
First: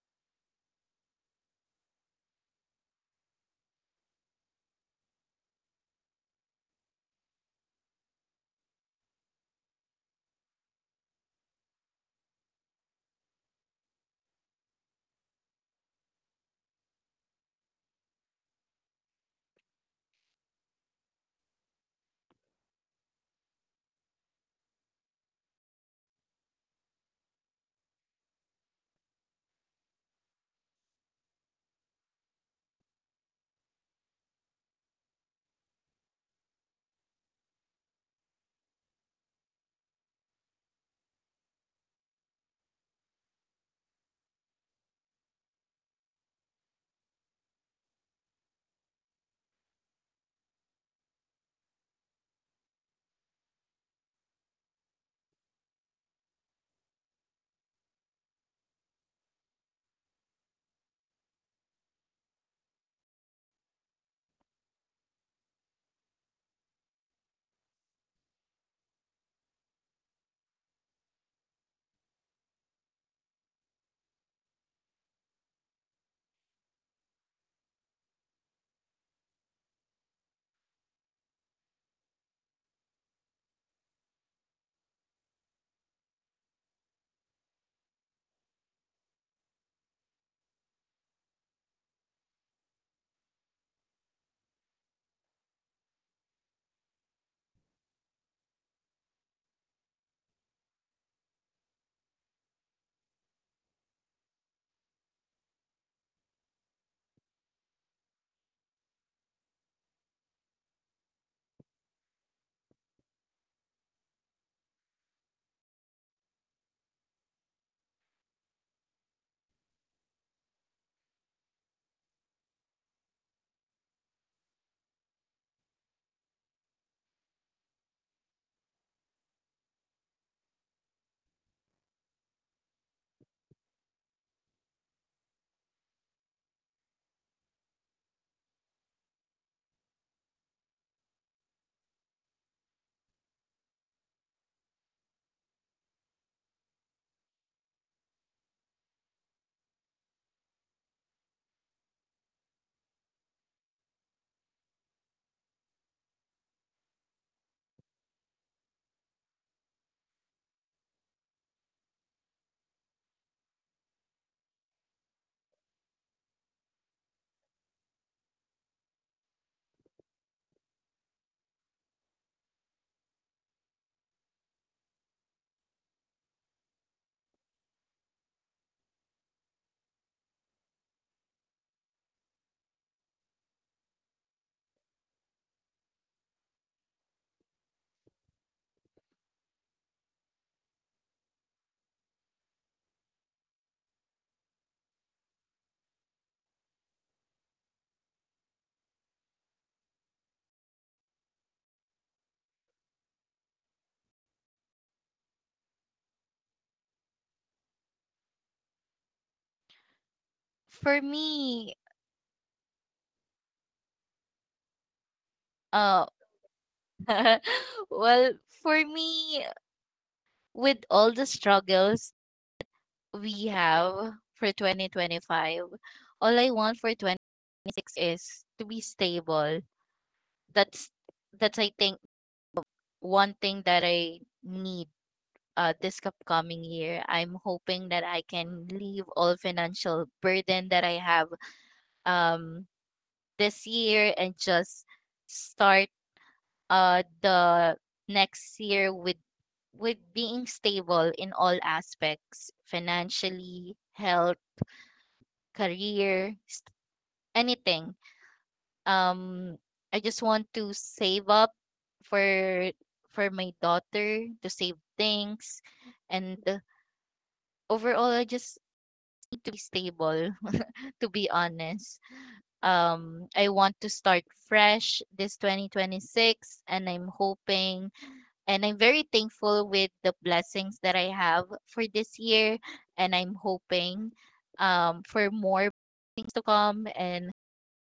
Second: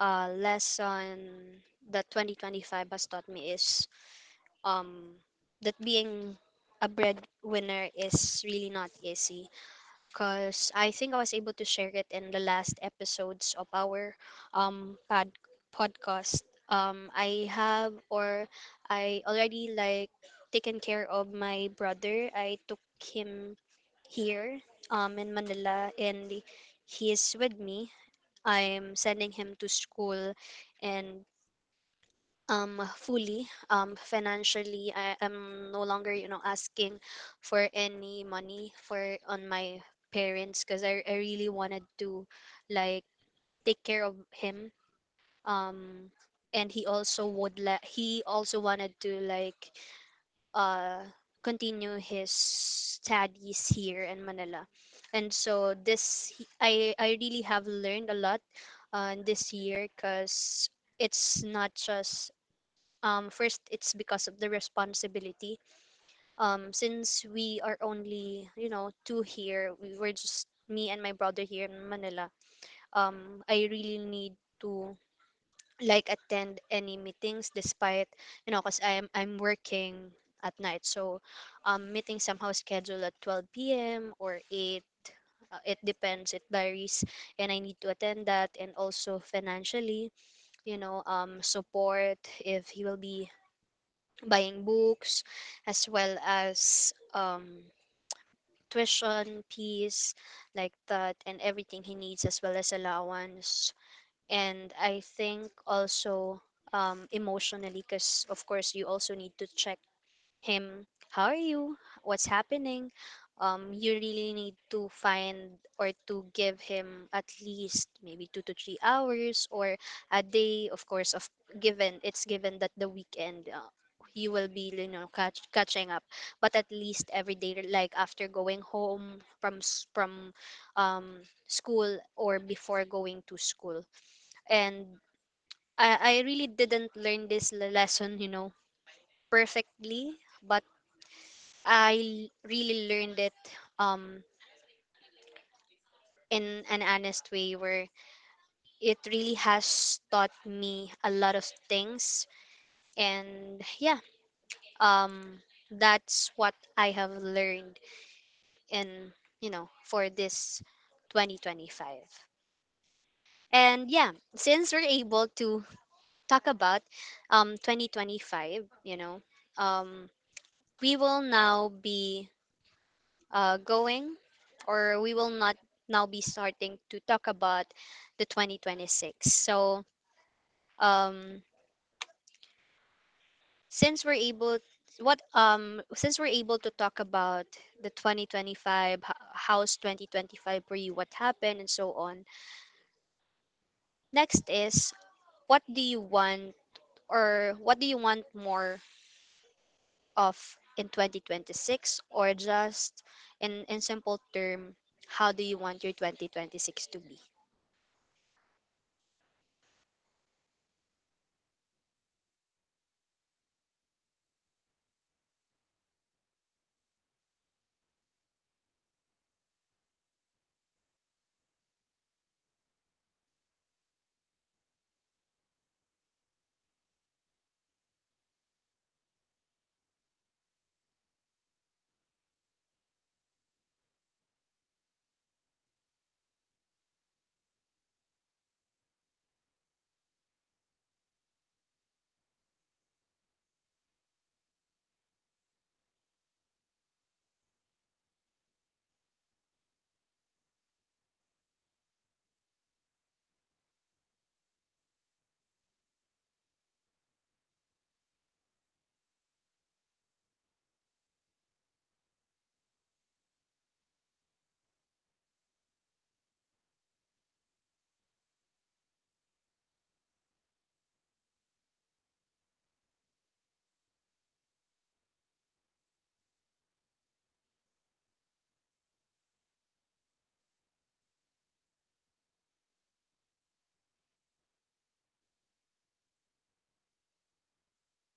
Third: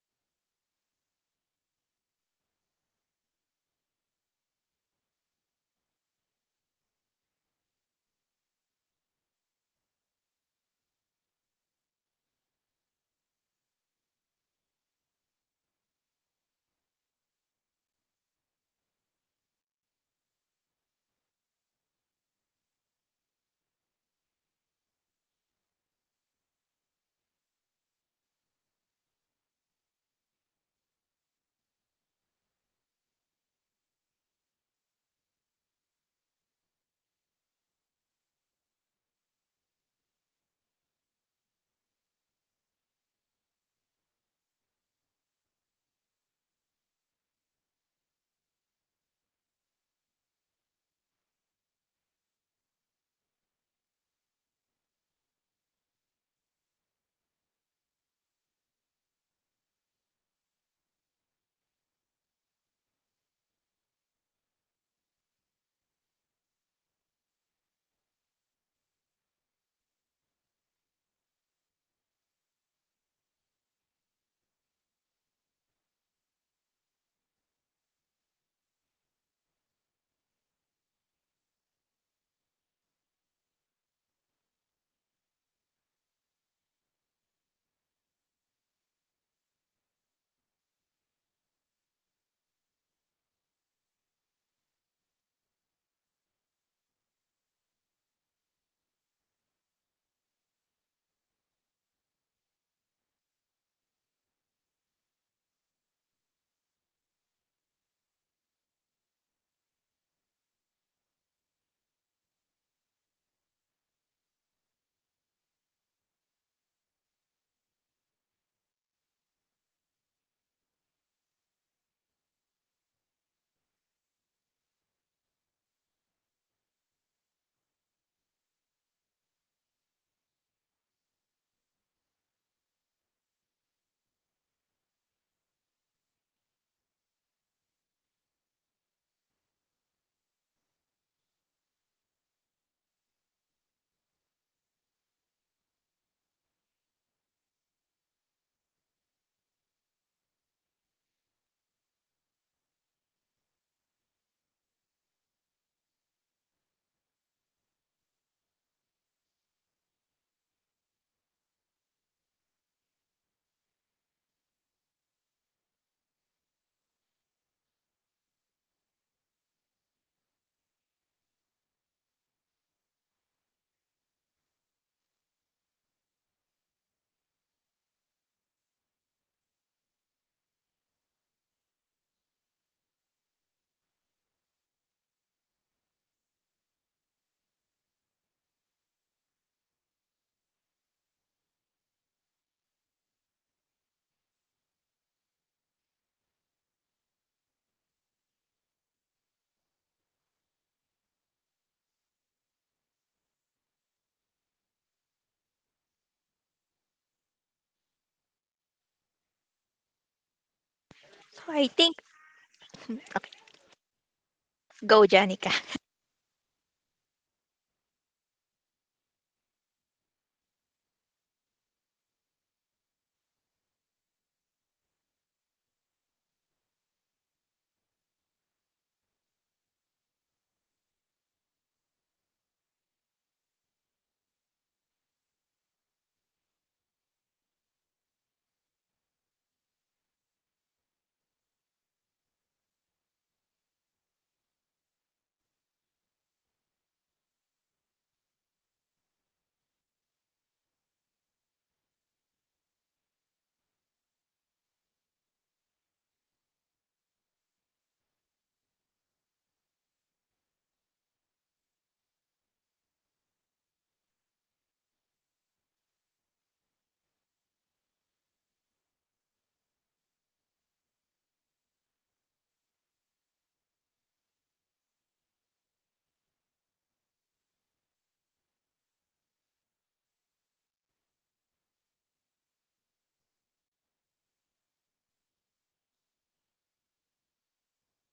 lesson that 2025 has taught me is, um, that being a breadwinner is really not easy, because I think I was able to share it in the last episodes of our, um, pod- podcast. I have or I already like taken care of my brother. I took him here in Manila, and he is with me. I'm sending him to school and fully financially I am no longer, you know, asking for any money for on my parents because I really wanted to like take care of him. um and he also would let he also wanted to like uh, continue his studies here in Manila. And so I really have learned a lot this year because it's not just first it's because of the responsibility. Since we are only, you know, two here, we were just me and my brother here in Manila. I really need to like attend any meetings despite, you know, because I'm working at night. So meeting somehow scheduled at 12 p.m. or 8, it depends, it varies, and I need to attend that. And also financially, you know, support if he will be buying books as well as tuition fees like that, and everything he needs as well as allowance. And I think also, emotionally, because of course you also need to check him. How are you? What's happening? You really need to find or to give him at least maybe 2 to 3 hours or a day. Of course, of given it's given that the weekend, you will be, you know, catching up, but at least every day, like after going home from school or before going to school. And I really didn't learn this lesson, you know, perfectly, but I really learned it um in an honest way where it really has taught me a lot of things. And yeah, um that's what I have learned in, you know, for this 2025. And yeah, since we're able to talk about 2025, you know, um we will now be going, or we will not now be starting to talk about the 2026. So um since we're able, what since we're able to talk about the 2025, how's 2025 for you, what happened and so on, next is what do you want, or what do you want more of in 2026, or just in simple term, how do you want your 2026 to be? For So I think me, okay, go Janica. uh, well, for me, with all the struggles we have for 2025, all I want for 2026 is to be stable. That's that's I think one thing that I need this upcoming year. I'm hoping that I can leave all financial burden that I have um this year, and just start the next year with being stable in all aspects, financially, health, career s- anything. um I just want to save up for for my daughter, to save things. And overall I just need to be stable, to be honest. I want to start fresh this 2026, and I'm hoping, and I'm very thankful with the blessings that I have for this year. And I'm hoping for more things to come. And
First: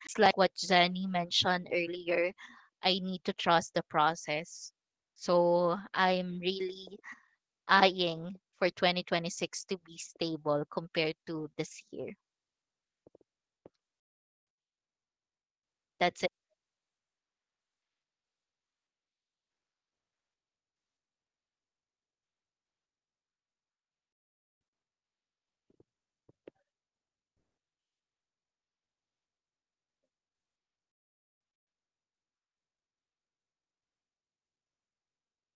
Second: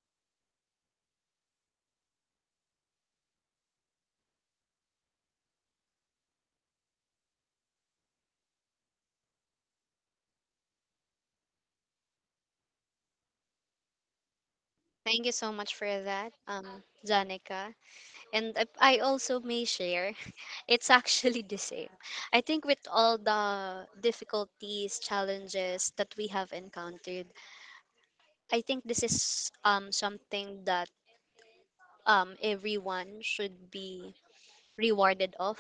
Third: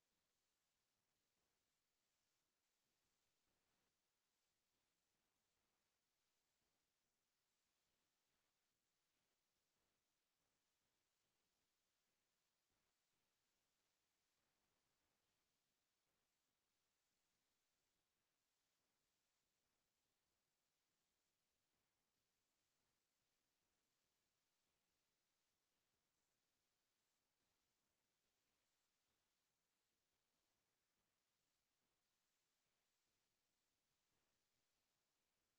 it's like what Jenny mentioned earlier, I need to trust the process. So I'm really eyeing for 2026 to be stable compared to this year. Thank you so much for That's that, it. Janica. And I also may share, it's actually the same. I think with all the difficulties, challenges that we have encountered, I think this is something that everyone should be rewarded of.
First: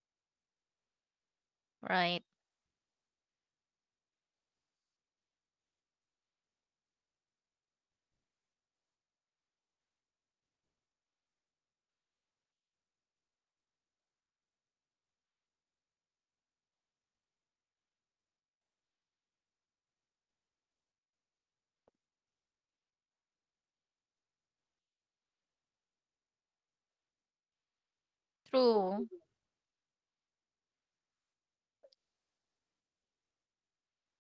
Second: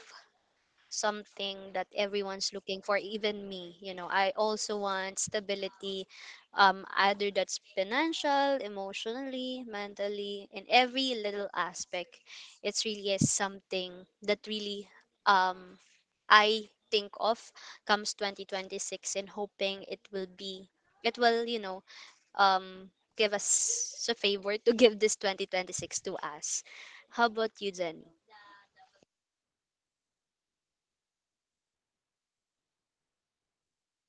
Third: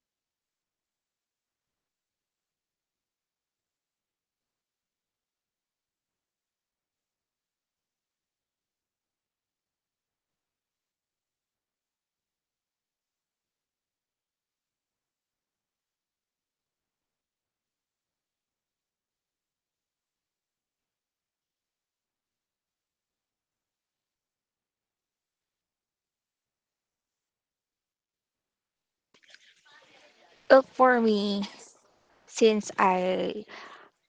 Something that Right. everyone's looking for, even me, you know, I also want stability, either that's financial, emotionally, mentally, in every little aspect. It's really is something that really um I think of, comes 2026, and hoping it will be, it will, you know, um give us a favor to give this 2026 to us. How about you, Jenny? True. Well, for me, since I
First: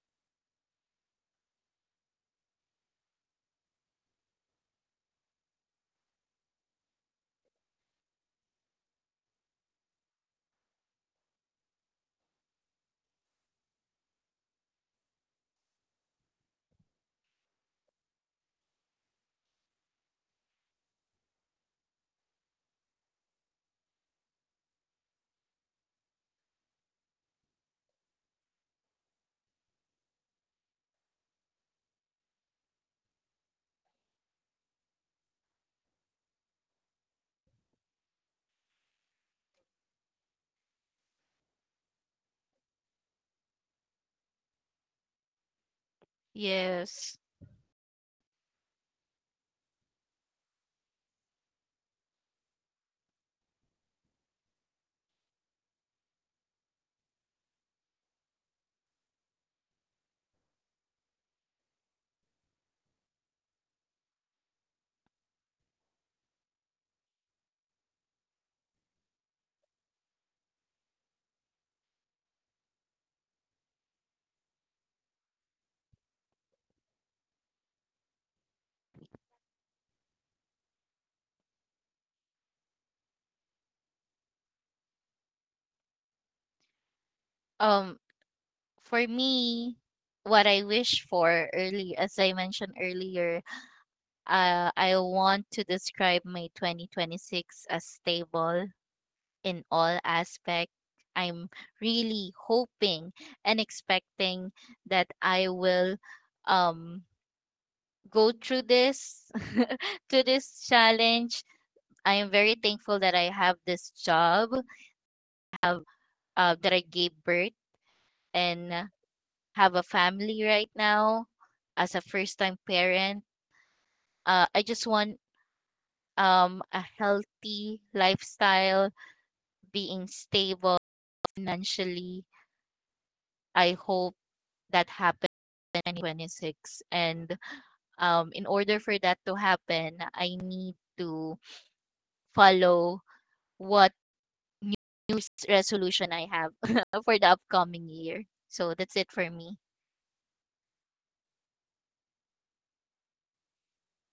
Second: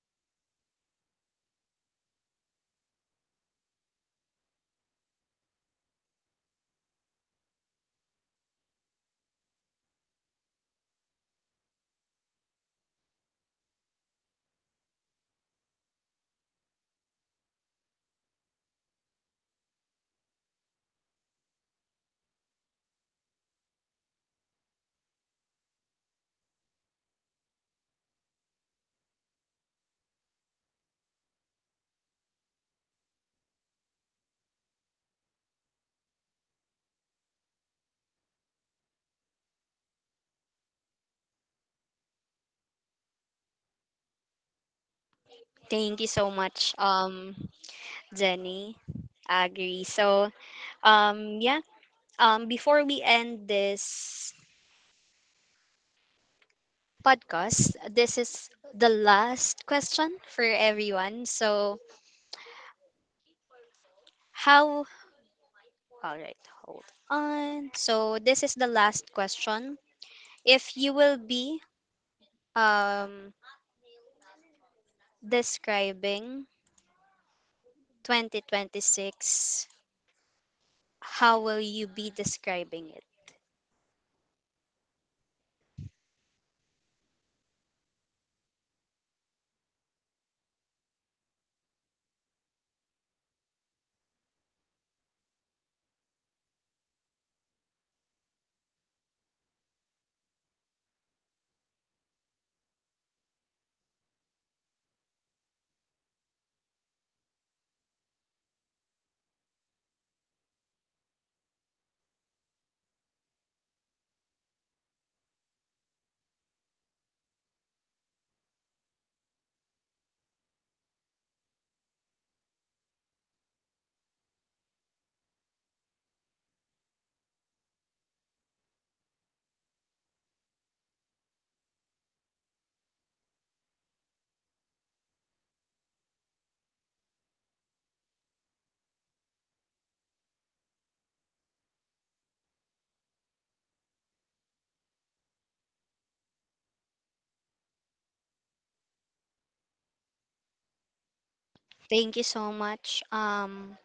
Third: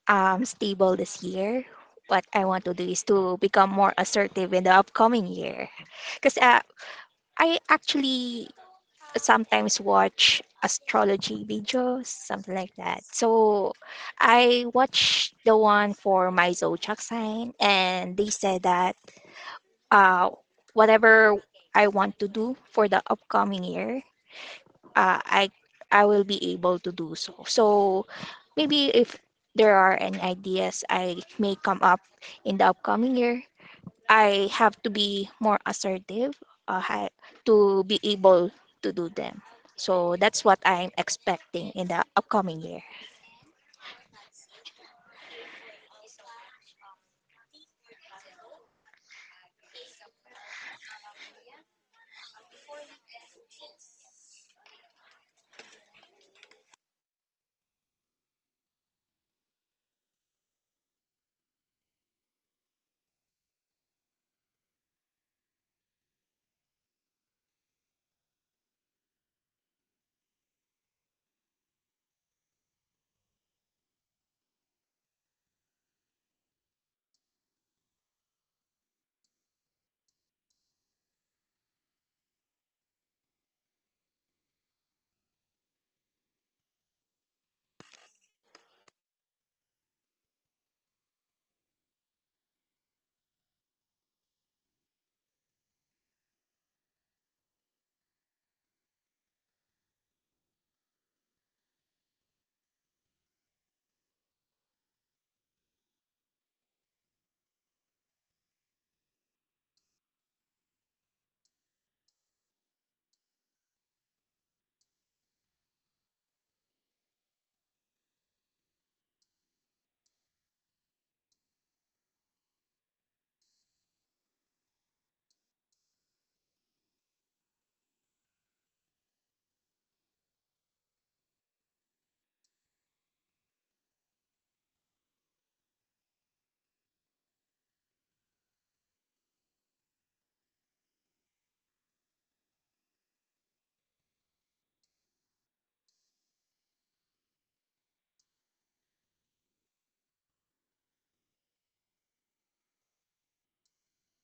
am stable this year, what I want to do is to become more assertive in the upcoming year. Because, I actually sometimes watch astrology videos, something like that. So I watched the one for my zodiac sign, and they said that, uh, whatever I want to do for the upcoming year, uh, I I will be able to do so. So maybe if there are any ideas I may come up in the upcoming year, I have to be more assertive, uh, ha- to be able to do them. So that's what I'm expecting in the upcoming year. Thank you so much, Yes. Jenny. Agree. So, yeah. Before we end this podcast, this is the last question for everyone. So, how? All right, hold on. So, this is the last question. If you will be um describing 2026, how will you be describing it? Um, for me, what I wish for early, as I mentioned earlier, uh, I want to describe my 2026 as stable in all aspects. I'm really hoping and expecting that I will um, go through this to this challenge. I am very thankful that I have this job that I gave birth, and have a family right now as a first time parent. I just want a healthy lifestyle, being stable financially. I hope that happens in 2026. And in order for that to happen, I need to follow what new resolution I have for the upcoming year. So that's it for me. Thank you so much.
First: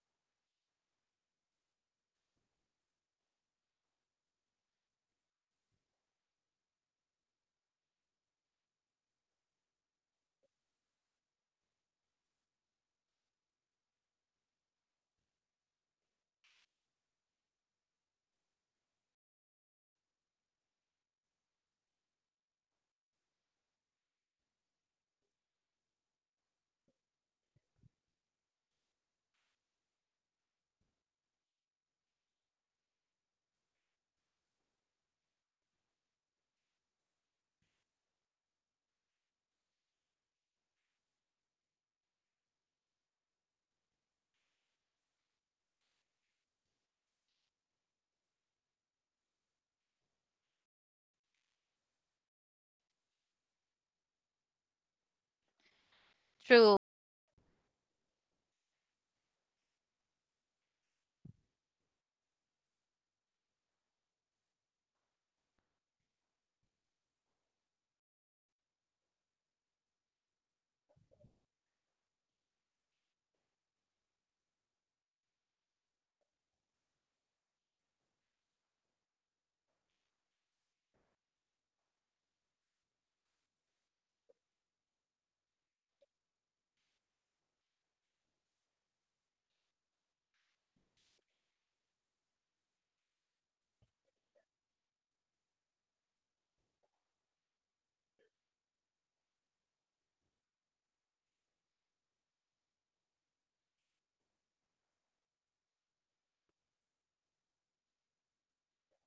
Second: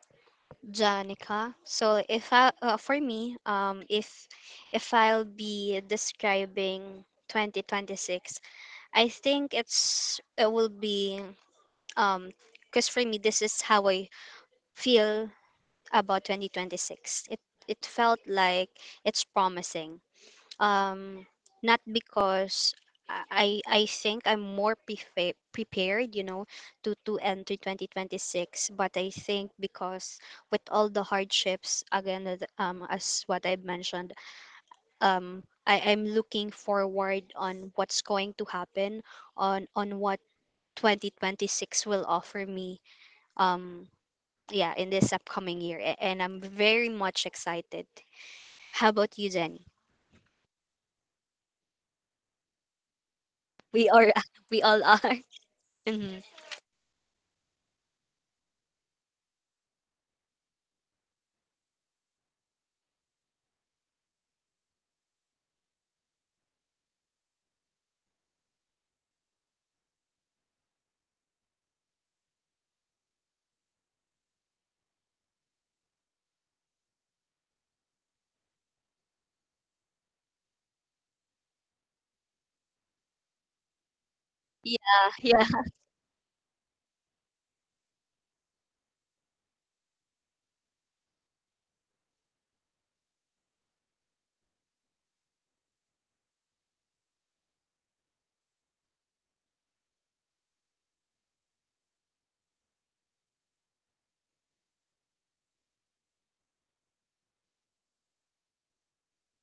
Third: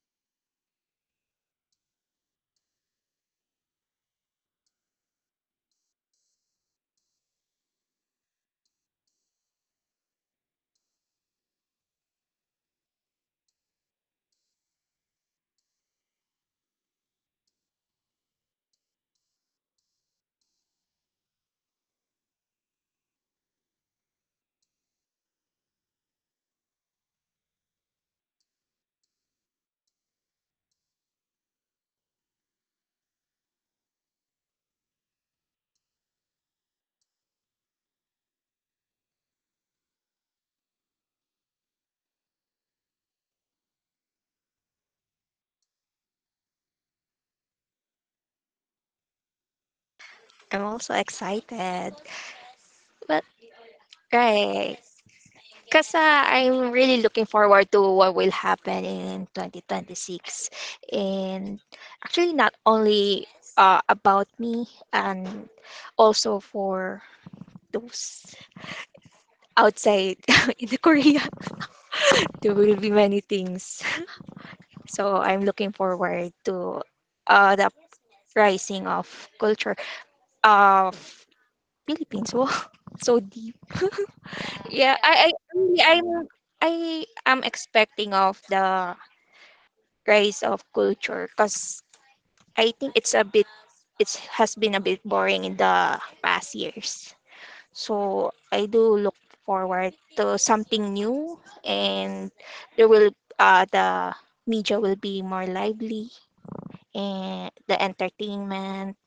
Janica. So if I for me, if I'll be describing 2026, I think it's it will be, um, because for me this is how I feel about 2026. It it felt like it's promising, um not because I think I'm more prepared, you know, to enter 2026, but I think because with all the hardships again as what I've mentioned, I'm looking forward on what's going to happen on what 2026 will offer me. um yeah, in this upcoming year, and I'm very much excited. How about you, Jenny? I'm also excited. But We are we all right. are. Because, I'm True. really looking forward to what will happen in 2026. And actually, not only, about me, and also for those outside in the Korea, there will be many things. So I'm looking forward to, the rising of culture of Philippines. Wow, so deep. Yeah, Yeah, yeah. I really, I am expecting of the rise of culture because I think it's a bit, it has been a bit boring in the past years. So I do look forward to something new and there will, the media will be more lively, and the entertainment.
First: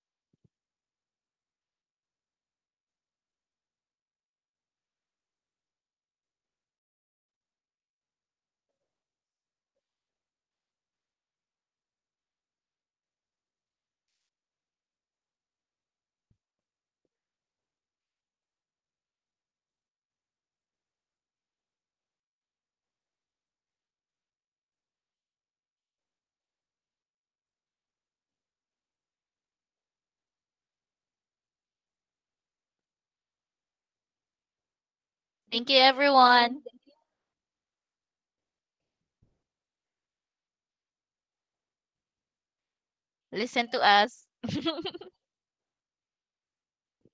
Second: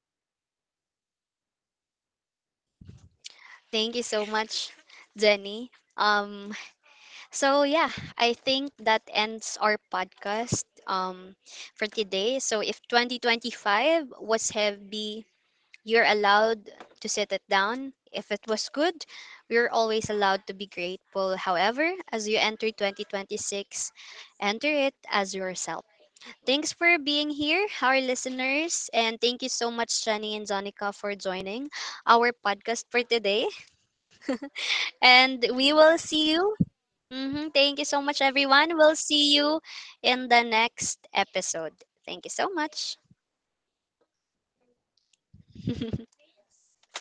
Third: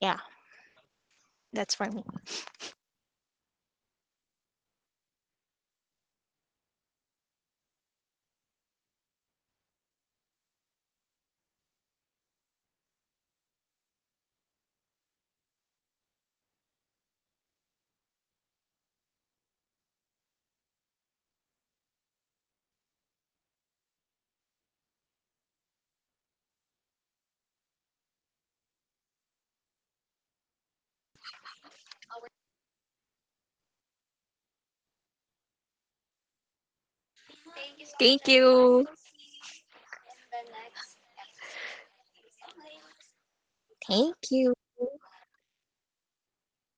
Yeah, that's for me. Thank you so much, Jenny. Um, so yeah, I think that ends our podcast for today. So if 2025 was heavy, you're allowed to set it down. If it was good, we're always allowed to be grateful. However, as you enter 2026, enter it as yourself. Thanks for being here, our listeners, and thank you so much, Jenny and Zonica, for joining our podcast for today. And Thank we you, will see everyone. you. Mhm. Thank you so much, Thank everyone. you. We'll see you in the next episode. Thank you so much. Listen to us. Thank you.